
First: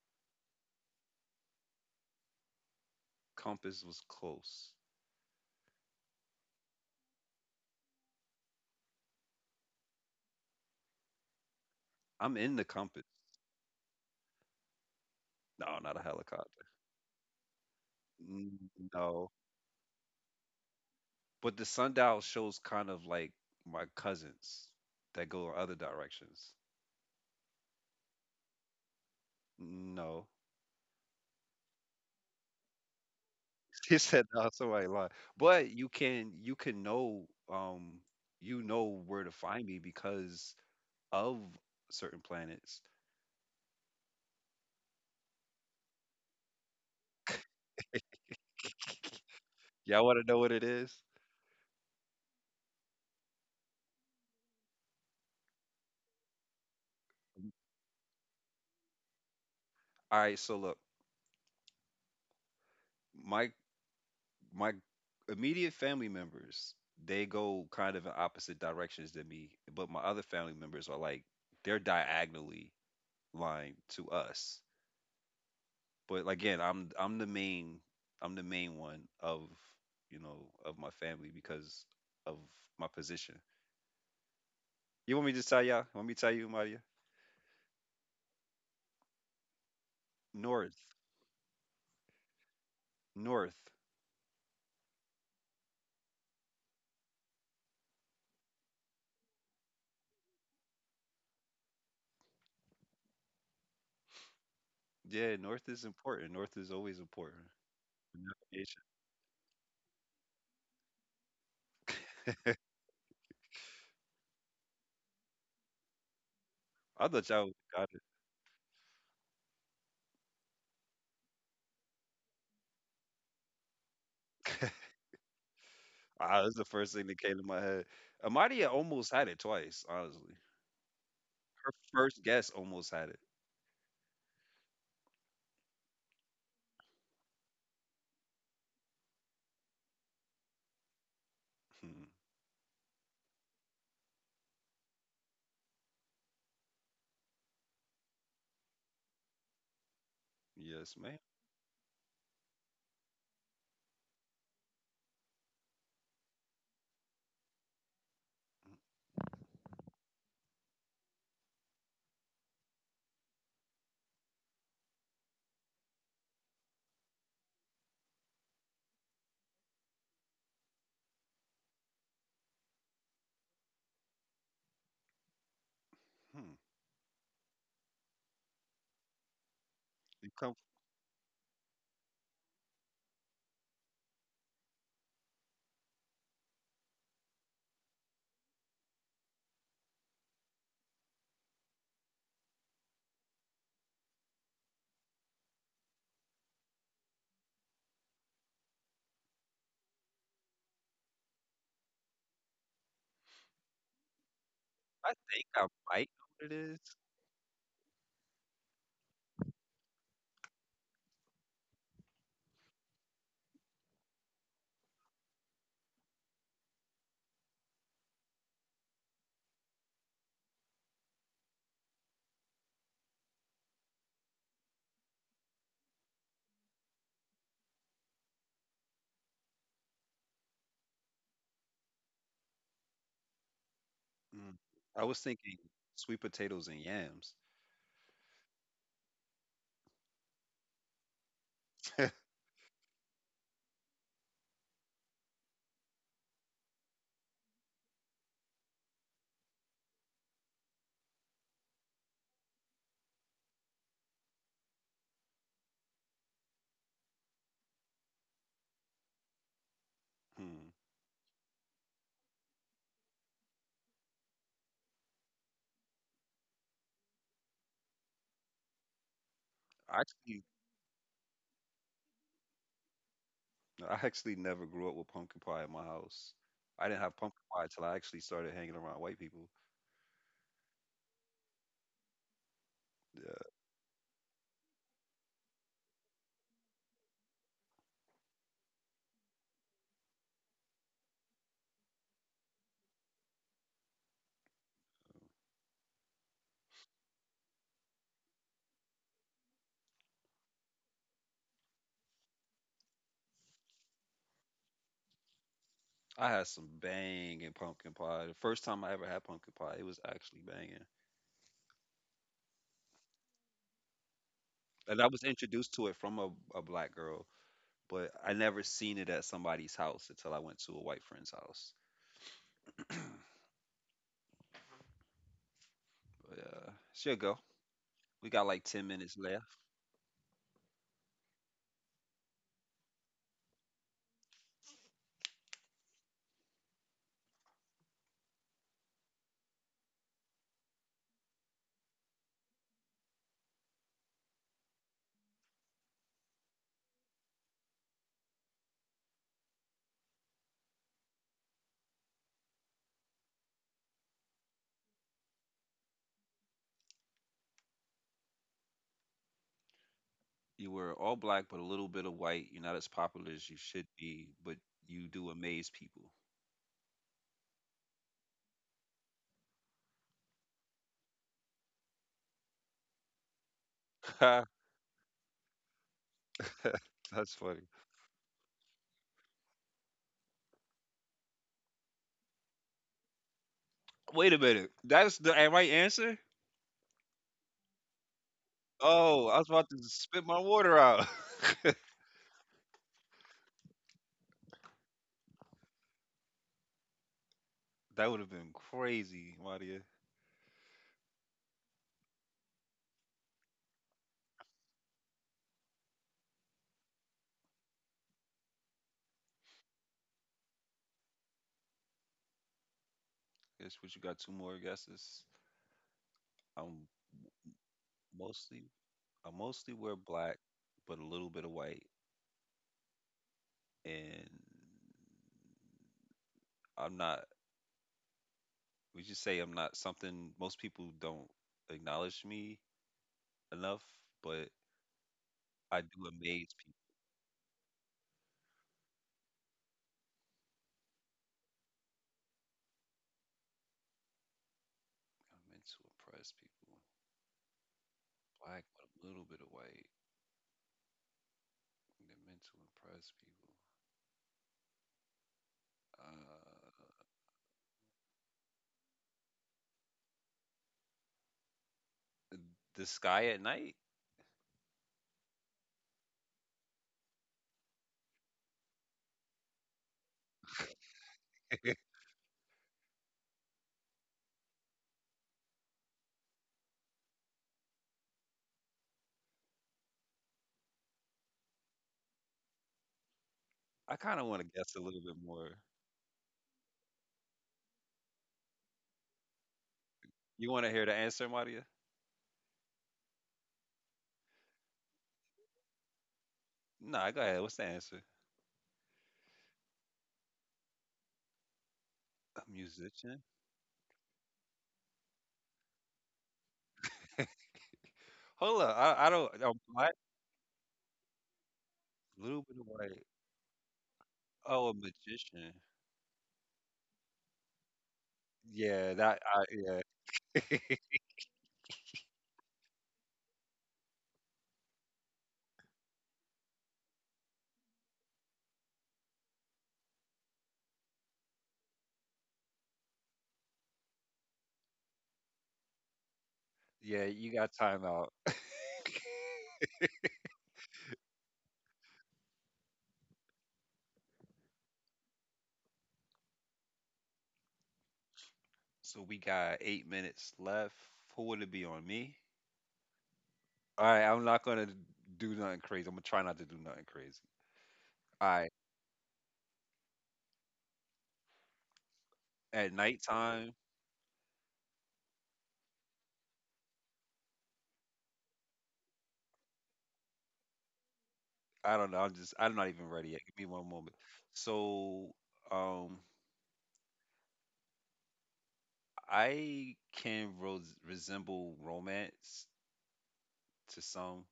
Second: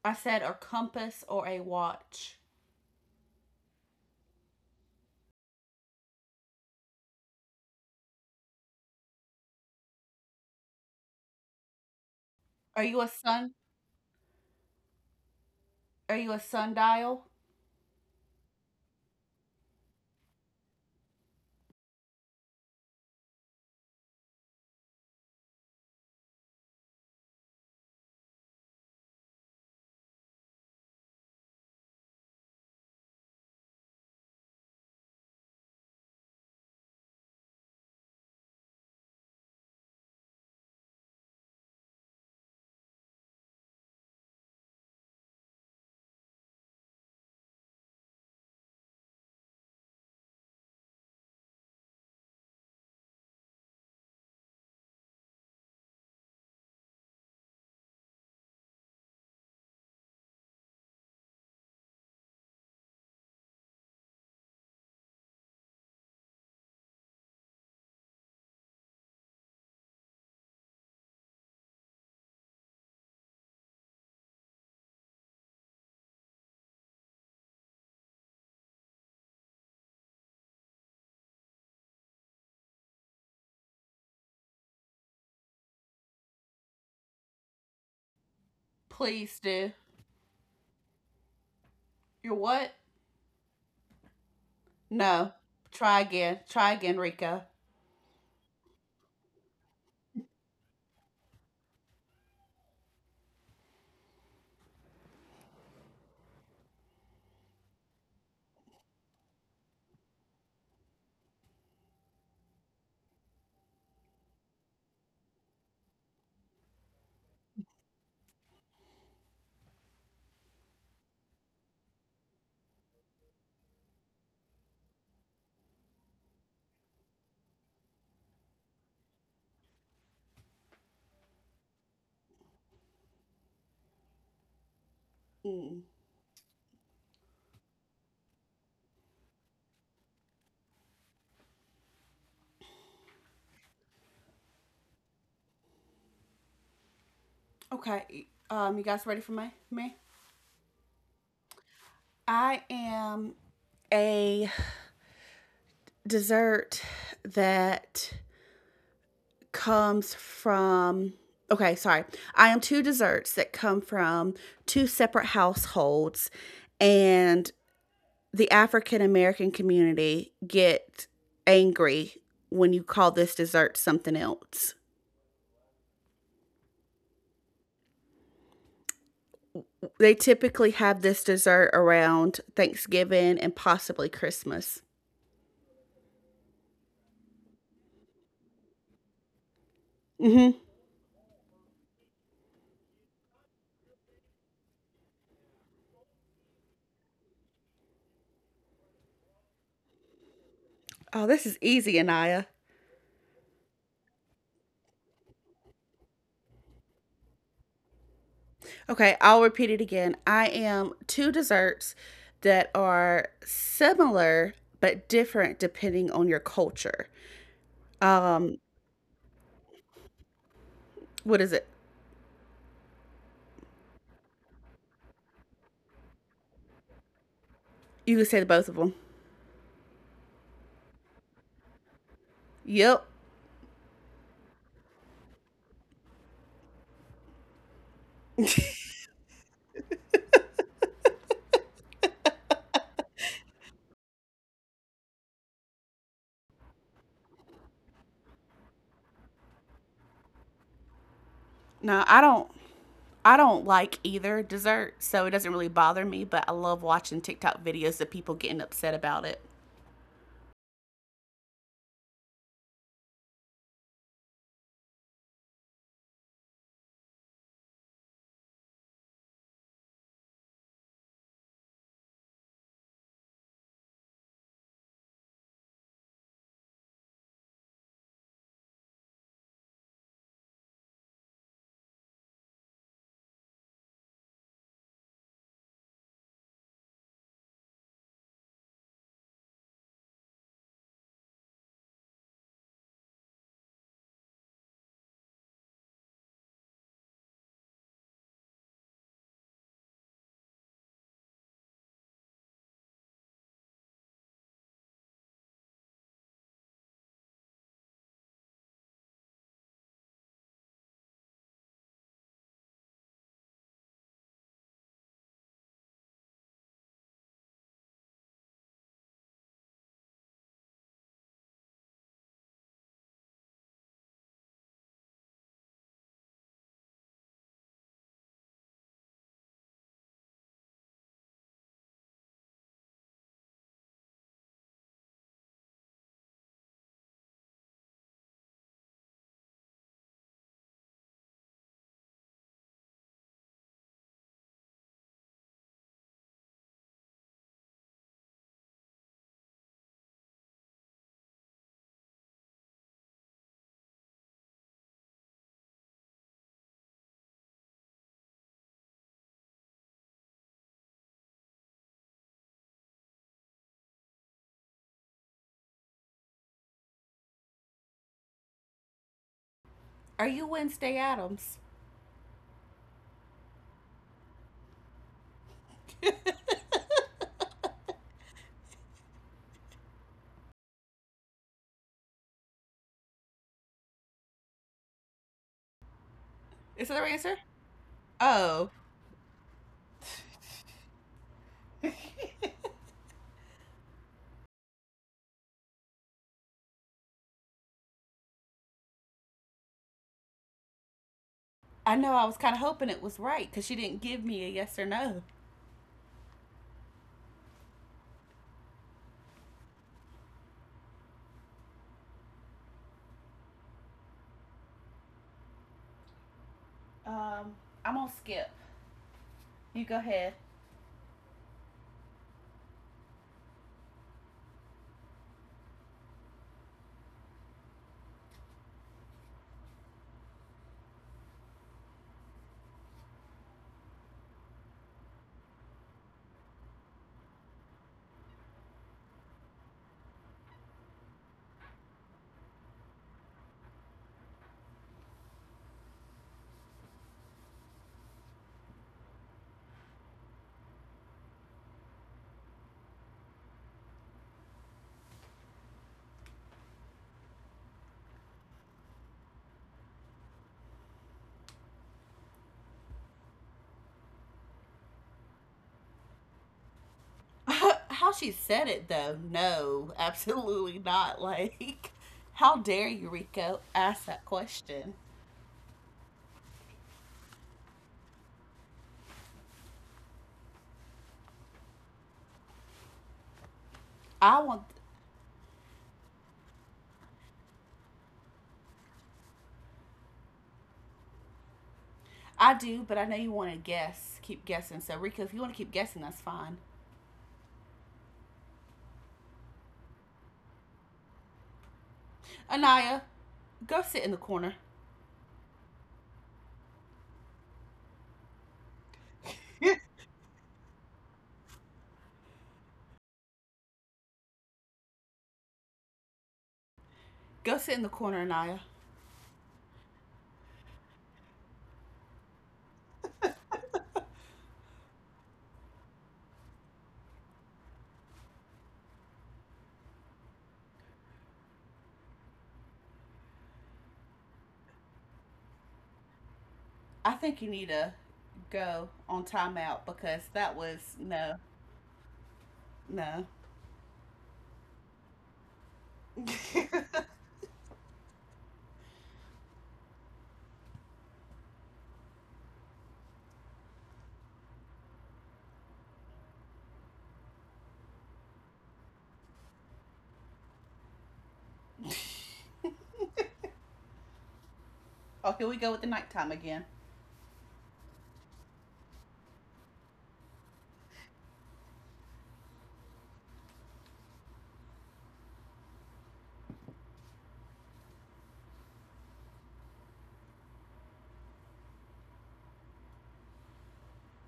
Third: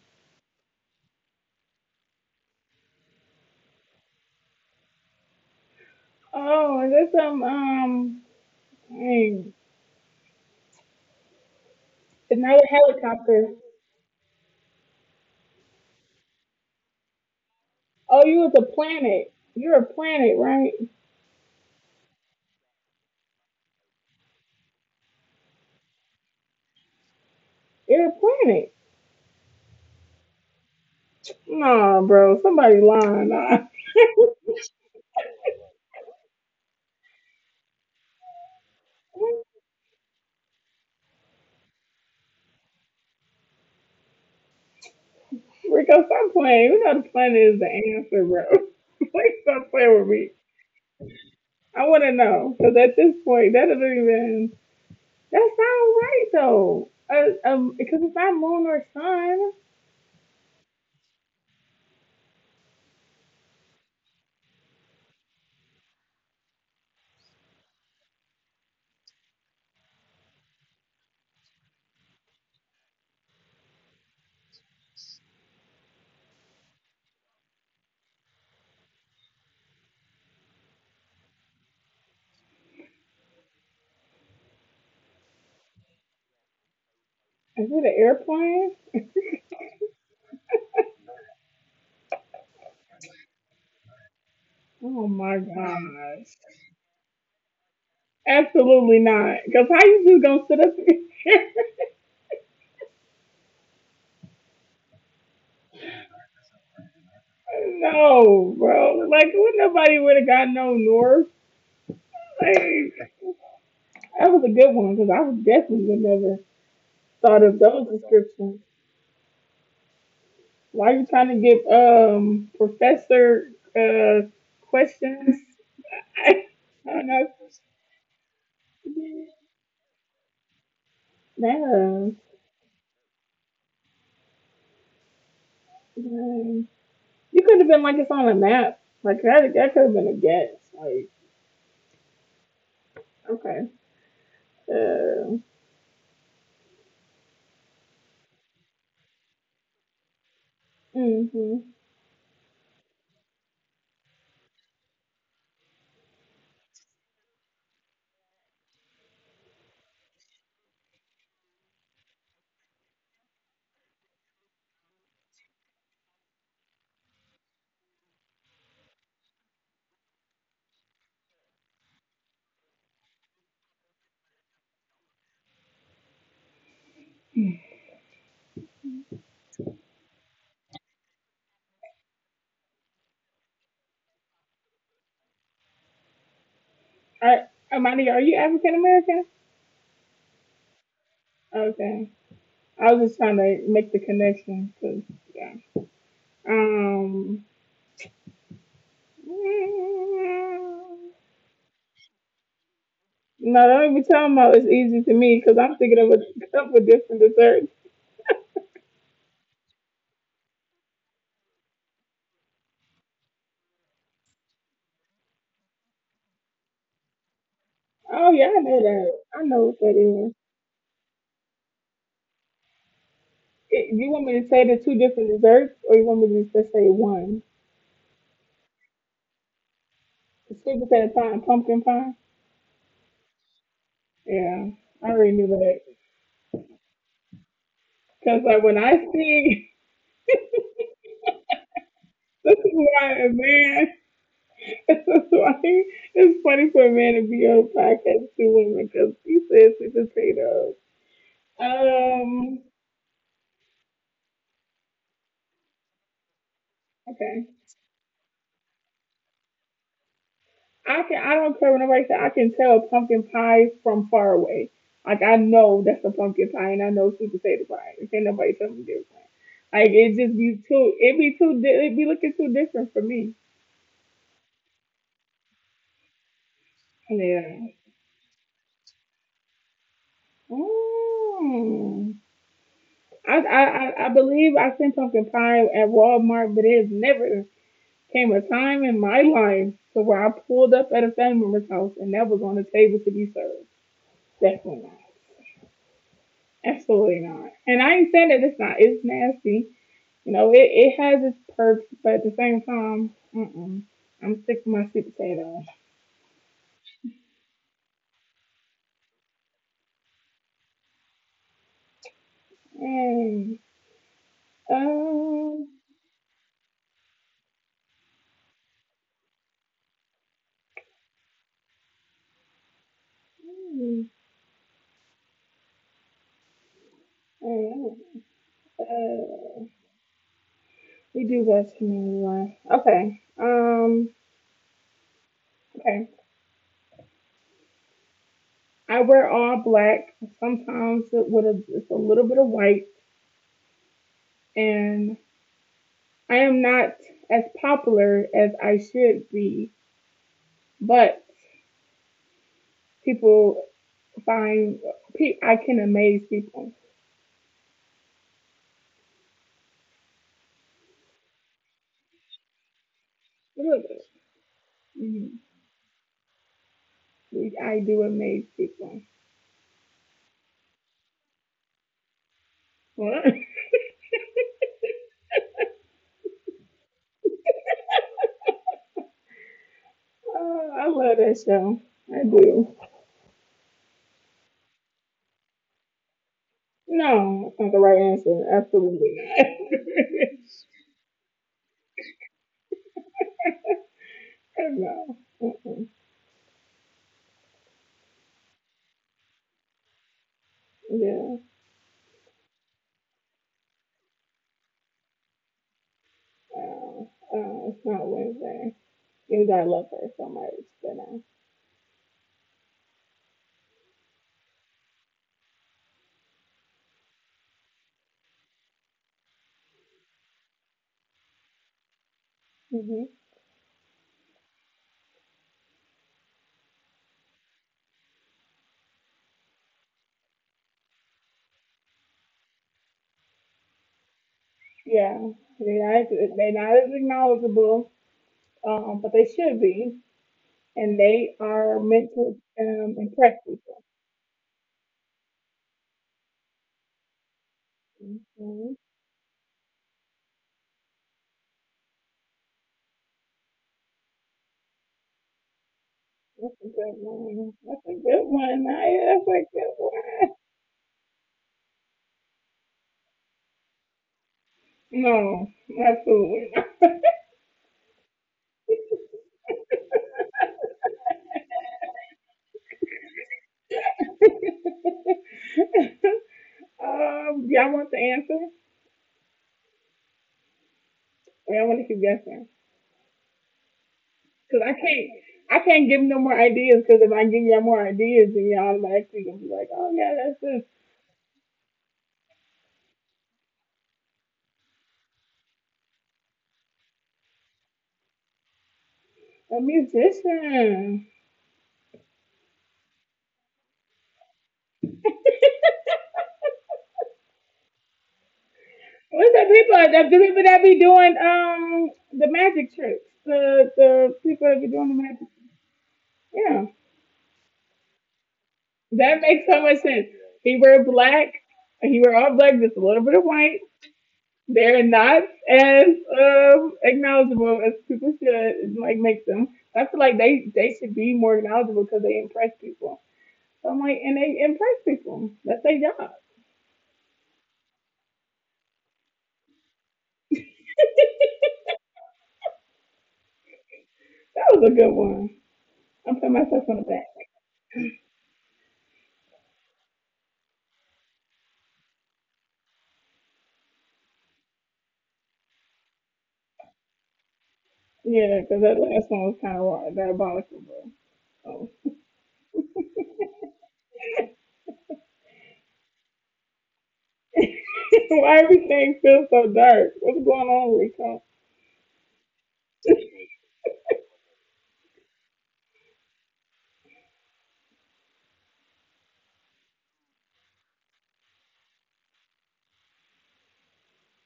C: I said a compass or a watch.
A: compass was close.
B: Oh, is this some? Dang,
A: I'm in the
B: it's
C: Are
B: not
C: you
A: compass.
C: a
B: a
C: sun?
B: helicopter.
A: No, not a
C: Are you a
A: helicopter.
C: sundial?
B: Oh, you was
A: N-
B: a
A: No,
B: planet. You're a planet, right?
A: but the sundial shows kind of like my cousins that go in other directions.
B: You're a planet.
A: No.
B: Nah, bro. Somebody lying. Nah.
A: <laughs> He said no, somebody lied. But you can know um you know where to find
B: <laughs>
A: me because of certain planets.
B: Rico, stop playing. We know the planet is the answer, bro. <laughs>
A: <laughs>
B: Please stop playing with
A: Y'all wanna
B: me.
A: know what it is?
B: I want to know. Because at this point, that doesn't even... That sounds right, though. Because it's not moon or sun.
A: All right, so look, my my immediate family members, they go kind of in opposite directions than me, but my other family members are like they're diagonally lying to us. But again, I'm the main one of you know of my family because of my position. You want me to tell y'all? Want me to tell you, Maria?
B: Is it an airplane?
C: Please do.
A: North,
C: You're what?
A: north.
B: Oh,
C: No.
B: my
C: Try
B: gosh.
C: again. Try again, Rico.
B: Absolutely not. Because how you just going to sit up here? <laughs>
A: Yeah, north is important. North is always important.
B: No,
A: Navigation.
B: bro. Like, would nobody would have got no north? Hey, that was a good one because I was definitely would never
A: I thought
B: thought
A: y'all
B: of those
A: got it.
B: descriptions. Why are you trying to give professor uh questions? <laughs> I
A: Ah, that's the first
B: don't
A: thing that
B: know.
A: came to my head. Amadia almost had it twice, honestly. Her
B: No,
A: first guess almost had it.
C: Mm.
B: no. You could have been like it's on a map. Like that, that could have been a guess. Like
A: Hmm.
B: okay. Uh,
C: Okay. You guys ready for my me?
A: Yes, ma'am.
B: mm-hmm.
C: I am a dessert that comes from. Okay, sorry. I am two desserts that come from two separate households, and the African American community get angry when you call this dessert something else.
A: Hmm.
C: They
A: You come.
C: typically have this dessert around Thanksgiving and possibly Christmas.
B: I, Amani, are you African American?
C: Mm-hmm.
B: Okay. I was just trying to make the connection because yeah. Um.
C: Oh, this is easy, Anaya.
B: No, don't be talking about it's easy to
A: I
B: me
A: think
B: because
A: I
B: I'm thinking of
A: might know
B: a
A: what
B: <laughs>
A: it
B: couple
A: is.
B: different desserts.
C: Okay, I'll repeat it again. I am two desserts that are similar but different depending on your culture.
B: Oh yeah, I
C: Um,
B: know that. I know what that is.
C: what is it?
B: You want me to say the two different desserts, or you want me to just say one?
C: You can say both of them.
B: The sweet potato pie and pumpkin pie.
C: Yep.
A: Mm.
B: Yeah,
A: I
B: I
A: was
B: already knew
A: thinking
B: that.
A: sweet potatoes and yams.
B: Cause like when I see,
A: <laughs>
B: <laughs> this is why a man. <laughs> This is why it's funny for a man to be on a podcast with two women because he says sweet potato.
C: No, I don't.
B: Um.
C: I don't like either dessert, so it doesn't really bother me, but I love watching
B: Okay.
C: TikTok videos of people getting upset about it.
A: Hmm.
B: I can I don't care what nobody said. I can tell pumpkin pie from far away. Like I know that's a pumpkin pie, and I know sweet potato pie. And can't nobody tell me different. Like
A: I
B: it just
A: actually,
B: be too. It be too. It be looking too different for me.
A: I actually never grew up with pumpkin pie in my house. I didn't have pumpkin
B: Yeah.
A: pie till I actually started hanging around white people.
B: Mm.
A: Yeah,
B: I believe I seen pumpkin pie at Walmart, but it has never came a time in my life to where I pulled up at a family member's house and that was on the table to be served. Definitely not. Absolutely not. And I ain't saying that it's not. It's nasty. You know, it has its perks, but at the same time, mm-mm, I'm sick of my sweet potato.
A: I had some banging pumpkin pie. The first time I ever had pumpkin pie, it was actually banging,
B: Mm.
A: and I was
B: Um,
A: introduced to it from a black girl, but I never seen it at somebody's house until I went to a white friend's house.
B: mm,
A: But she'll go.
B: mm,
A: We got like 10 minutes left.
B: uh, we do best for me anyway. Okay. Okay. I wear all black. Sometimes it with a, it's a little bit of white, and I am not as popular as I should be, but people find I can amaze people.
A: You were all black but a little bit of white. You're not as popular as you should
B: Look at this.
A: be, but you do
B: Mm-hmm.
A: amaze people.
B: I do amaze people.
C: Are you Wednesday Adams?
B: What?
A: <laughs> That's funny.
B: I love that show. I do.
A: Wait a minute. That's the right answer?
C: Is that the right answer?
B: No, that's not the right answer.
C: Oh,
A: Oh,
B: Absolutely
A: I was
B: not.
A: about to spit my water out. <laughs>
B: <laughs> No. Mm-mm.
A: That would have been crazy, Maria.
B: Yeah.
C: I know I was kind of hoping it was right because she didn't give me a yes or no.
B: It's not Wednesday. Because I love her so much. But no.
A: Guess what? You got two more guesses. I'm
C: Um, I'm gonna skip.
A: mostly I mostly
C: You
A: wear
C: go
A: black,
C: ahead.
A: but a little bit of white,
B: Hmm.
A: and I'm not. We just say I'm not something most people don't acknowledge me enough, but
B: Yeah.
A: I
B: They're
A: do
B: not,
A: amaze
B: they're
A: people.
B: not as acknowledgeable, but they should be. And they are meant to impress people.
A: I'm meant to impress people. Black
B: Mhm.
A: with a little bit of white. They're meant to impress people. Uh,
B: That's a good one. That's a good one, Naya. That's a good one.
A: the sky at night.
B: No, absolutely not.
C: <laughs> How she said it though, no, absolutely not. <laughs>
A: <laughs>
C: Like, how dare you, Rico, ask that question?
B: <laughs> Do y'all want the answer? Or y'all want to keep guessing?
A: I kind of want
C: I
A: to
C: want,
B: Because
A: guess a little bit more.
B: I can't give no more ideas. Because if I give y'all more ideas, then y'all automatically gonna be like, oh yeah, that's
A: You want to
B: this,
A: hear the answer, Maria?
C: I do, but I know you want to guess, keep guessing. So, Rico, if you want to keep guessing, that's fine.
A: Nah, go ahead. What's the answer?
B: a musician.
A: A
C: Anaya,
A: musician.
C: go sit in the corner.
A: <laughs> Hold up. I don't.
B: What's the
A: I'm
C: Yeah.
A: black.
B: people? The people that be doing the
A: Little bit of
B: magic
A: white.
B: tricks. The people that
A: Oh,
B: be
A: a
B: doing the magic.
A: magician.
B: Yeah,
C: Go sit in the corner, Anaya.
A: Yeah, that.
B: that
A: I,
B: makes so much
A: yeah.
B: sense. He wear black. He wear all black, just a little bit of white they're not as acknowledgeable as people should like make them. I feel like they should be more acknowledgeable because they impress people. So I'm like, and they impress people. That's their job.
A: <laughs> Yeah,
C: I
A: you
C: think
A: got
C: you need
A: time
C: to
A: out. <laughs>
C: go on timeout because that was no,
B: <laughs>
C: no.
B: That was a good one. I'm putting myself on the back.
C: <laughs>
A: So we got 8 minutes left. Who would it be on me? All right, I'm not gonna do nothing crazy. I'm gonna try not to do nothing crazy. All
B: Yeah,
A: right,
B: because that last one was kind of diabolical, bro. So.
A: at nighttime,
C: Oh, here we go with the nighttime again.
B: <laughs> Why everything feels so dark? What's going on, Rico?
A: I don't know. I'm just I'm not even ready yet. Give me one moment. So, um, I can ros- resemble romance to some,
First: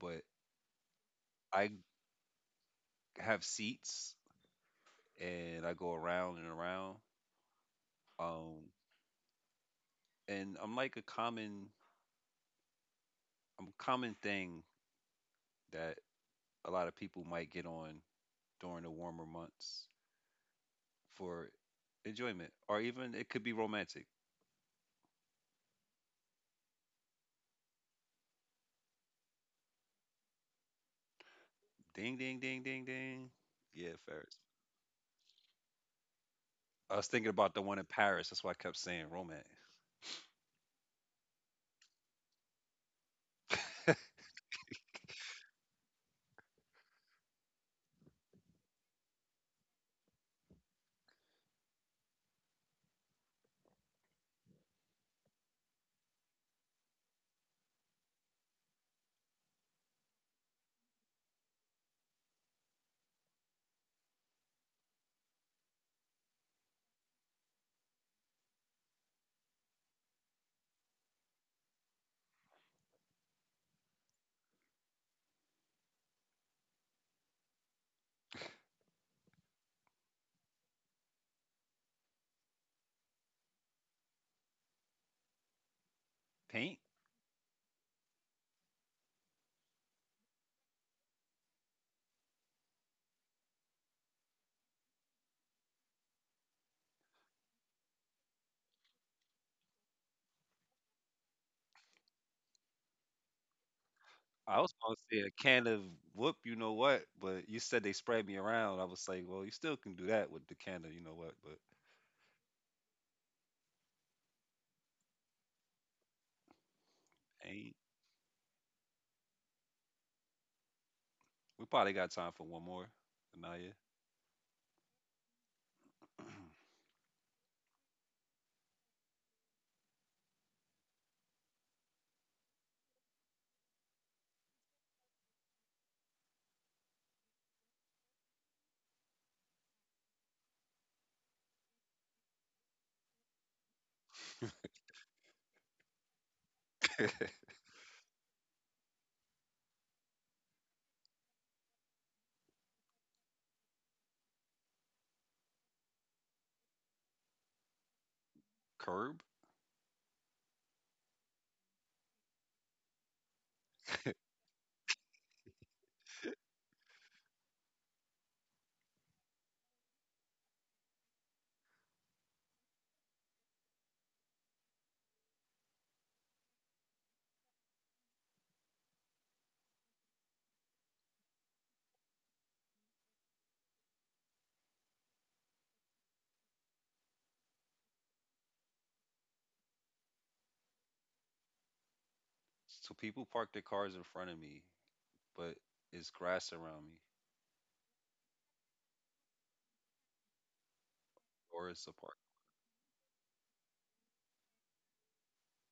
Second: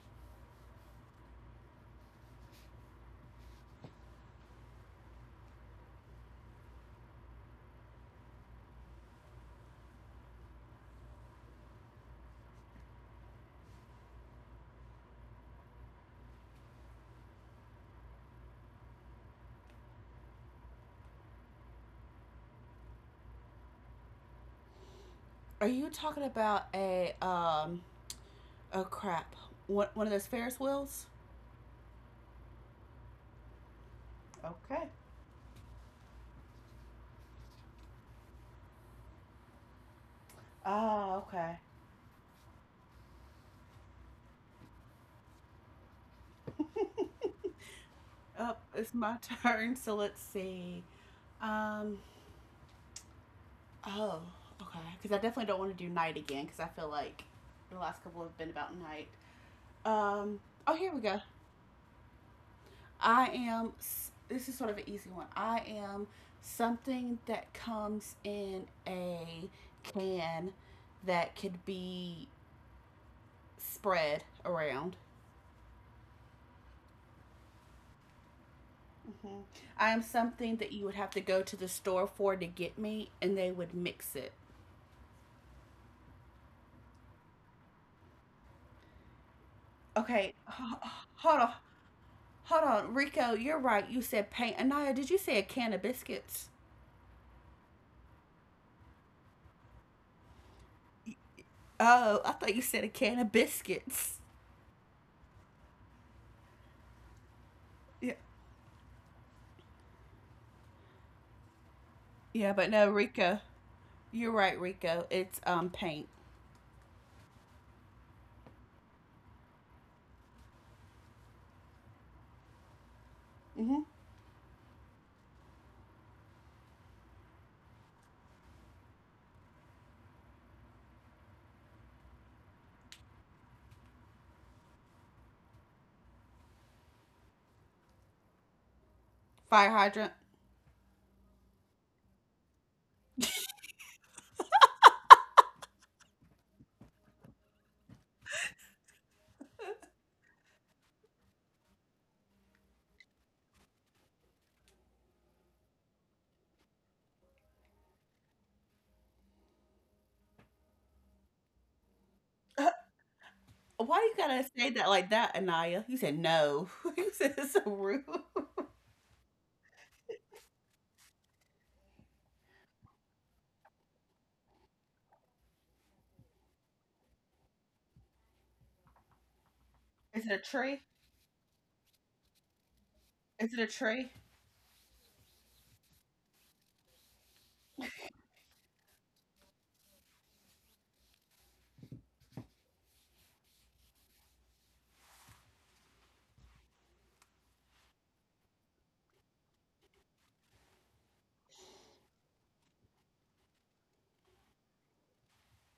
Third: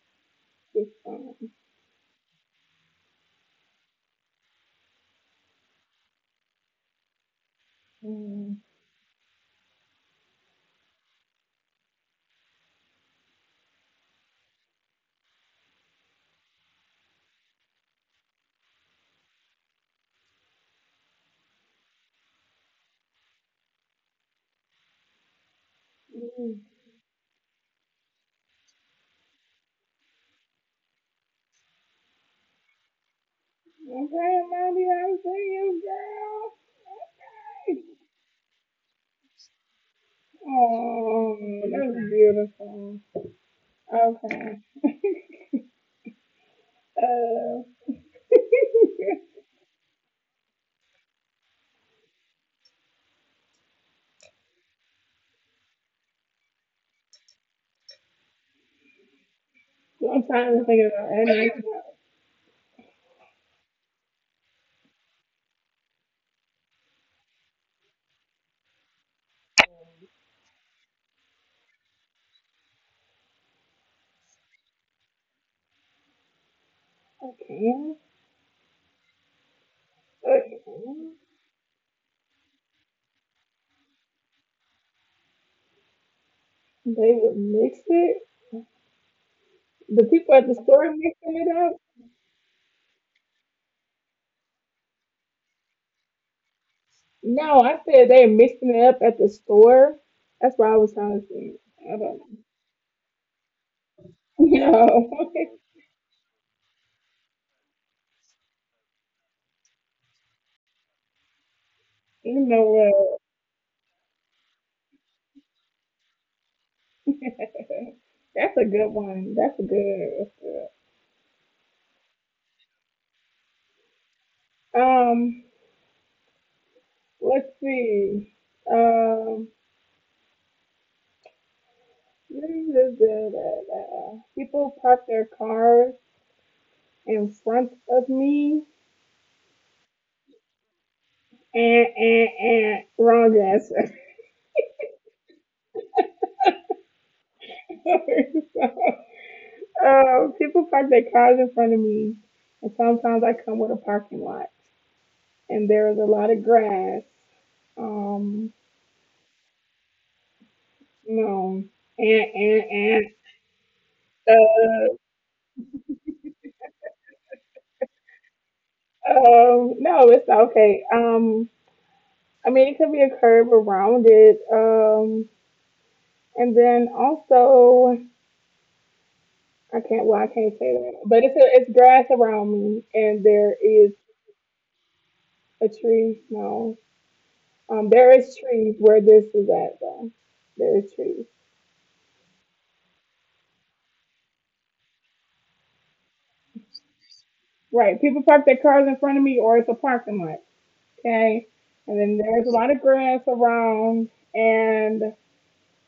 A: but
B: This time.
A: I have seats and I go around and around.
B: Mm.
A: Um, and I'm a common thing that a lot of people might get on during the warmer months for enjoyment, or even it could be romantic.
C: Are you talking about
B: Mm.
C: a um oh crap. One of those Ferris wheels?
A: Ding, ding, ding, ding, ding. Yeah, Ferris.
B: Okay,
C: Okay.
B: Mandy, I'm saying, girl.
A: I was thinking about the one in
B: Okay.
A: Paris. That's why I kept saying romance.
C: Oh,
B: Oh,
C: okay.
B: that's beautiful. Okay. Uh,
C: Up it's my <laughs>
B: <laughs>
C: turn, so let's see. Um oh, okay. Cuz I definitely don't want to do night again cuz I feel like the last couple have been about night.
B: I'm
C: Um,
B: trying to
C: oh,
B: think
C: here we
B: about
C: go.
B: any.
C: I am, this is sort of an easy one. I am something that comes in a can that could be spread around.
B: Okay.
C: hmm I am something
B: Okay.
C: that you would have to go to the store for to get me, and they would mix it.
A: Paint.
B: They would mix it. The
C: Okay,
B: people at the
C: h-
B: store mixing
C: hold on.
B: it up.
C: Hold on, Rico, you're right. You said paint. Anaya, did you say a can of biscuits?
B: No, I said they're mixing it up at the store. That's what I was trying to say. I
C: Oh, I
B: don't
C: thought you said a can of biscuits.
A: I was gonna
B: know.
A: say a
B: <laughs>
A: can of whoop, you know what? But you said they
C: Yeah,
A: sprayed me around. I was like, well, you still can do that with the can of, you know what? But
B: You
C: yeah,
B: know
C: but no,
B: what?
C: Rico. You're right, Rico. It's paint.
B: <laughs>
A: paint.
B: That's a good one. That's a good. That's
A: We probably got time for one more. Anaya.
C: Mm-hmm.
B: good.
A: <laughs>
B: Let's see. Um. People park their cars in front of me.
C: Fire hydrant.
B: And wrong answer. <laughs>
A: <clears throat>
B: People park their cars in front of me, and sometimes I come with a parking lot, and there is a lot of grass. Um,
A: Curb.
B: no, and
C: <laughs> Why you gotta <laughs> say
B: uh,
C: that like that, Anaya? You said no. <laughs> You said it's so rude.
B: no, it's not okay. I mean, it could be a curb around it. And then also. I can't. Well, I
C: Is it a
B: can't say
C: tree?
B: that. But it's grass around me, and there
C: Is it a
B: is
C: tree?
B: a tree. No, there is trees where this is at though. There is trees.
A: So people park their cars in front of me, but it's grass around me,
B: Right. People park their cars in front of me, or it's a parking lot. Okay.
A: or
B: And
A: it's a
B: then
A: park.
B: there's a lot of grass around, and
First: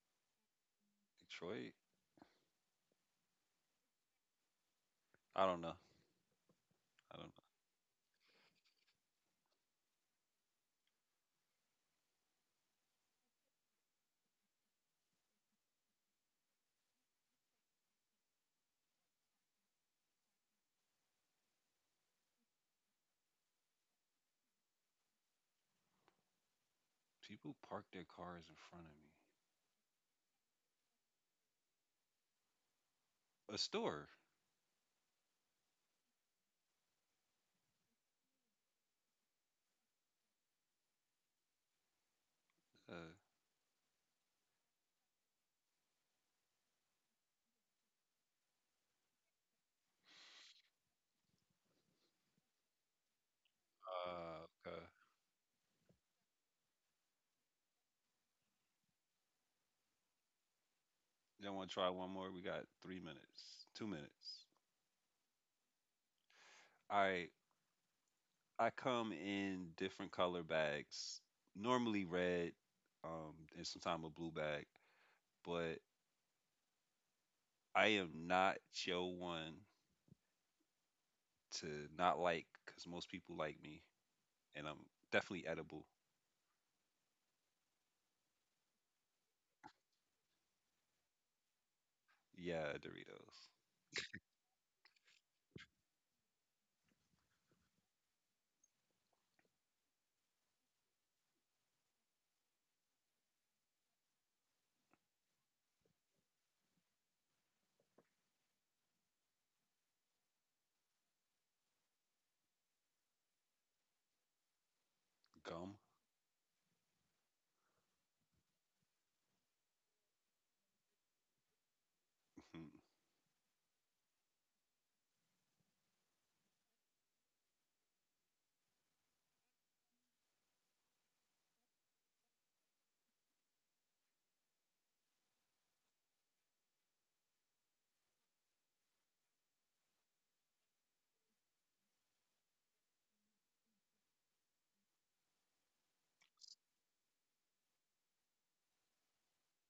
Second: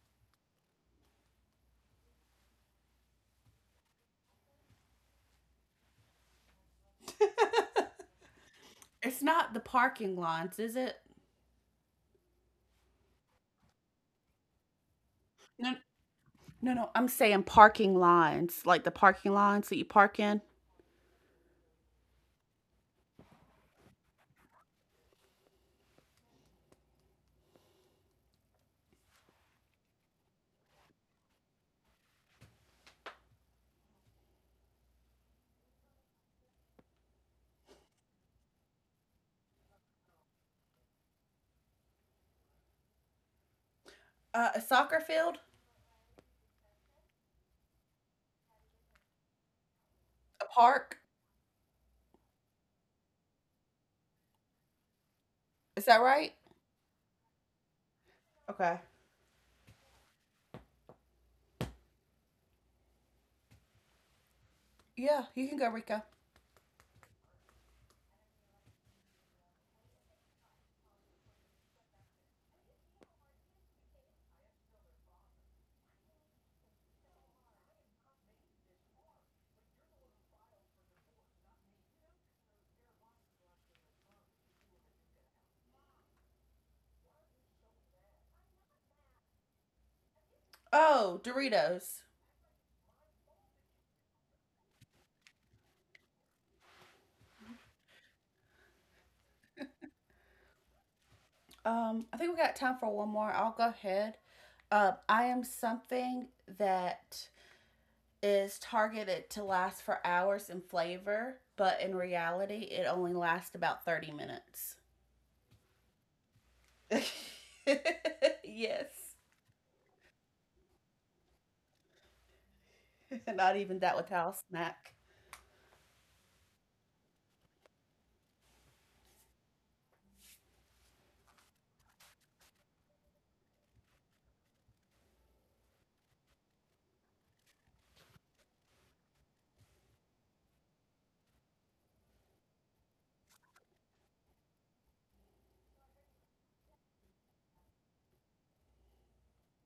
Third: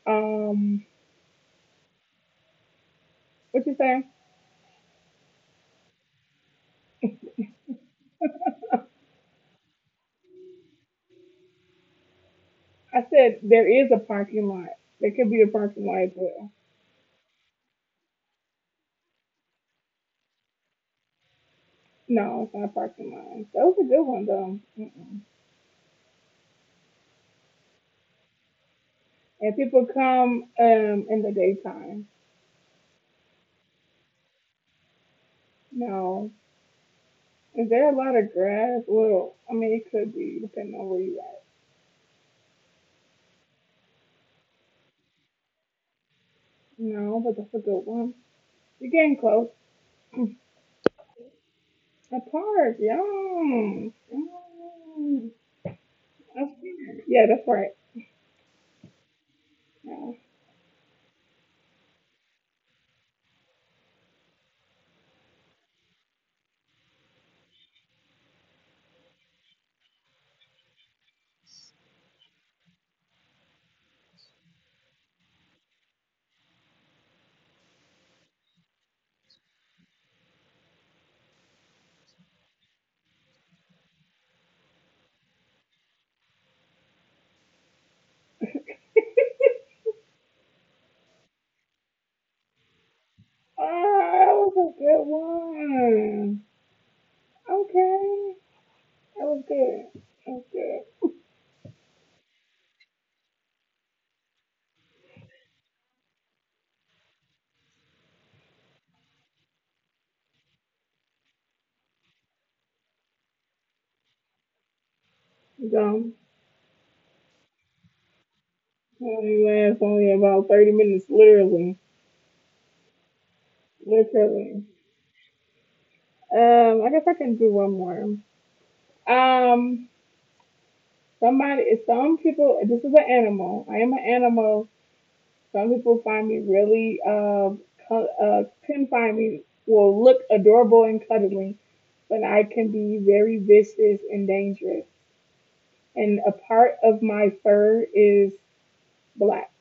B: um,
A: Detroit.
B: what you say?
A: I don't know. I don't know.
C: It's not the parking lines, is it?
B: I said there is a parking lot. There could be a
C: No,
B: parking lot as well.
C: no, no. I'm saying parking lines, like the parking lines that you park in.
B: No, it's not a parking lot. That was a good one though. Mm-mm.
A: People park their cars in front of me.
B: And people come in the daytime.
A: A store.
B: No, is there a lot of grass? Well, I mean, it could be depending on where you at.
A: Uh,
C: A soccer field,
B: No, but that's a good one. You're getting close.
C: a park.
B: A park, yum.
A: Uh, okay.
B: Yum.
C: Is that right?
B: That's- Yeah, that's right.
C: Okay.
B: Yeah.
A: Y'all want to try one more? We got 3 minutes, 2 minutes.
C: Yeah, you can go, Rico.
A: I I come in different color bags. Normally red, and sometimes a blue bag. But I am not your one to not like, cause most people like me, and I'm definitely edible.
C: Oh, Doritos.
A: Yeah, Doritos,
B: Oh, that was a good one. Okay, that was good. That was good.
C: I think we got time for one more. I'll go ahead. I am something that is targeted to last for hours in flavor, but in reality, it only lasts about 30 minutes.
A: gum,
B: Dumb.
C: <laughs> Yes.
B: Only lasts only about 30 minutes, literally,
A: <laughs>
C: Not even that with house
B: literally.
C: snack.
B: I guess I can do one more. Um, Somebody, some people. This is an animal. I am an animal. Some people find me really can find me will look adorable and cuddly, but I can be very vicious and dangerous. And a part of my fur is black.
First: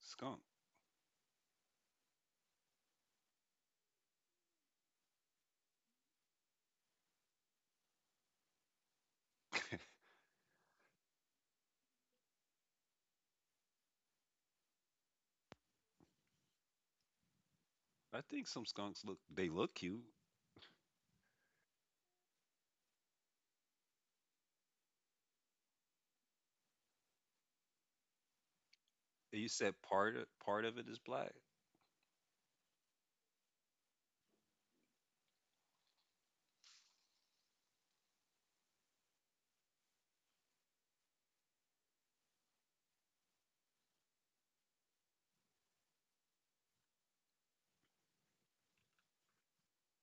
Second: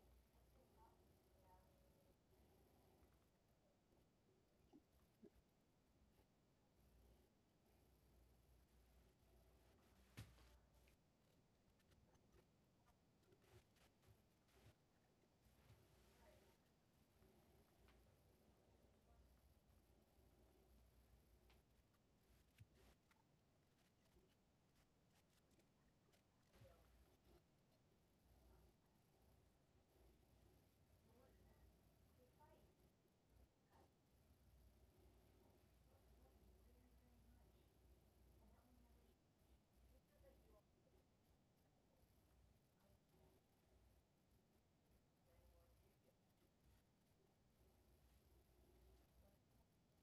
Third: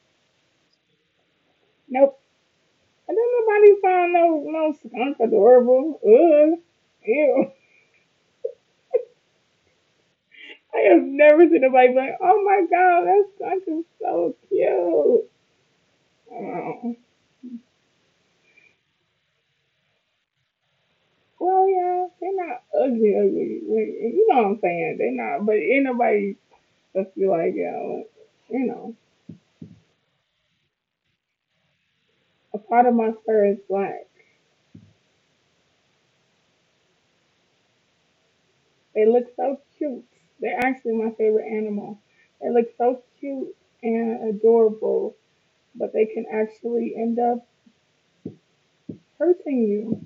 A: skunk.
B: Nope. I don't nobody find no no skunk adorable. Ugh. Ew. I have never seen nobody like, oh my god, that skunk is so cute. Oh.
A: I think some skunks look they look cute.
B: Well, yeah, they're not ugly, ugly. Like, you know what I'm saying? They're not. But ain't nobody supposed be like, yo, you know,
A: You said part of it is black.
B: a part of my fur is black. They look so cute. They're actually my favorite animal. They look so cute and adorable, but they can actually end up hurting you.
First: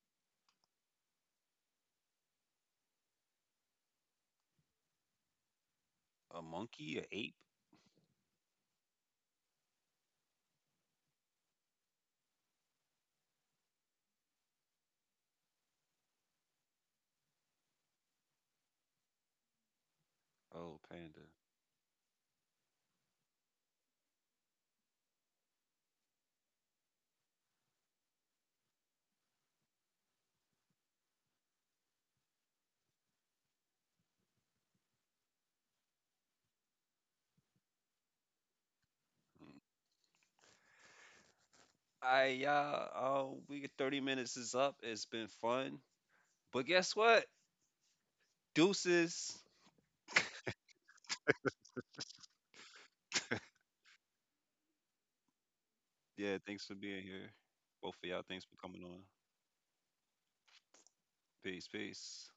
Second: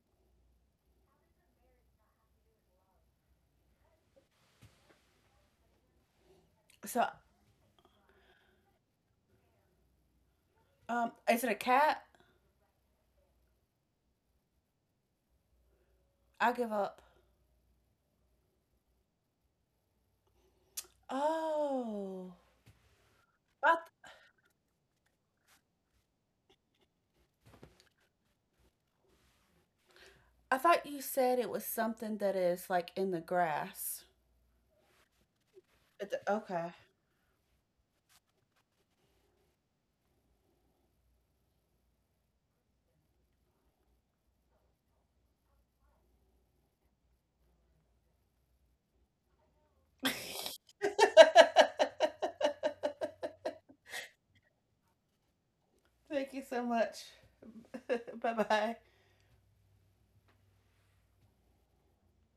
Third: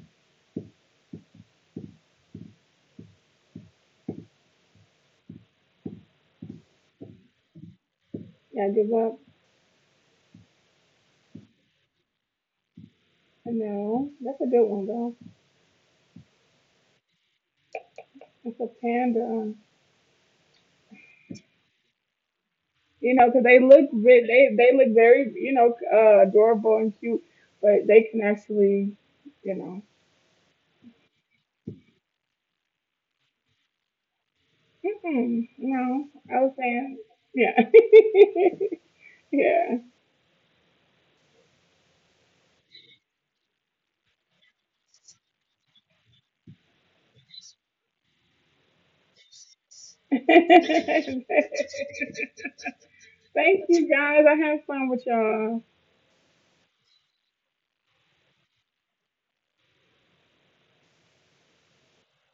A: A monkey, a
C: So,
A: ape.
B: Yeah, give up.
C: is it a cat?
B: No, that's a good one though.
C: I give up.
B: It's a panda.
A: Oh, panda.
C: Oh.
B: 'Cause they
C: I,
B: look
C: th-
B: they look very adorable and cute, but they can actually you know
C: I thought you said it was something that is like in the grass.
B: mm-mm, no, I was
C: Okay.
B: saying yeah <laughs>
A: Mm.
B: yeah.
A: I yeah. Oh, we 30 minutes is up. It's been fun, but guess what? Deuces.
C: <laughs>
B: <laughs> Thank you guys. I had fun with y'all.
C: Thank
A: Yeah,
C: you so
A: thanks for
C: much.
A: being here,
C: <laughs>
A: both of y'all.
C: Bye
A: Thanks for
C: bye.
A: coming on. Peace, peace.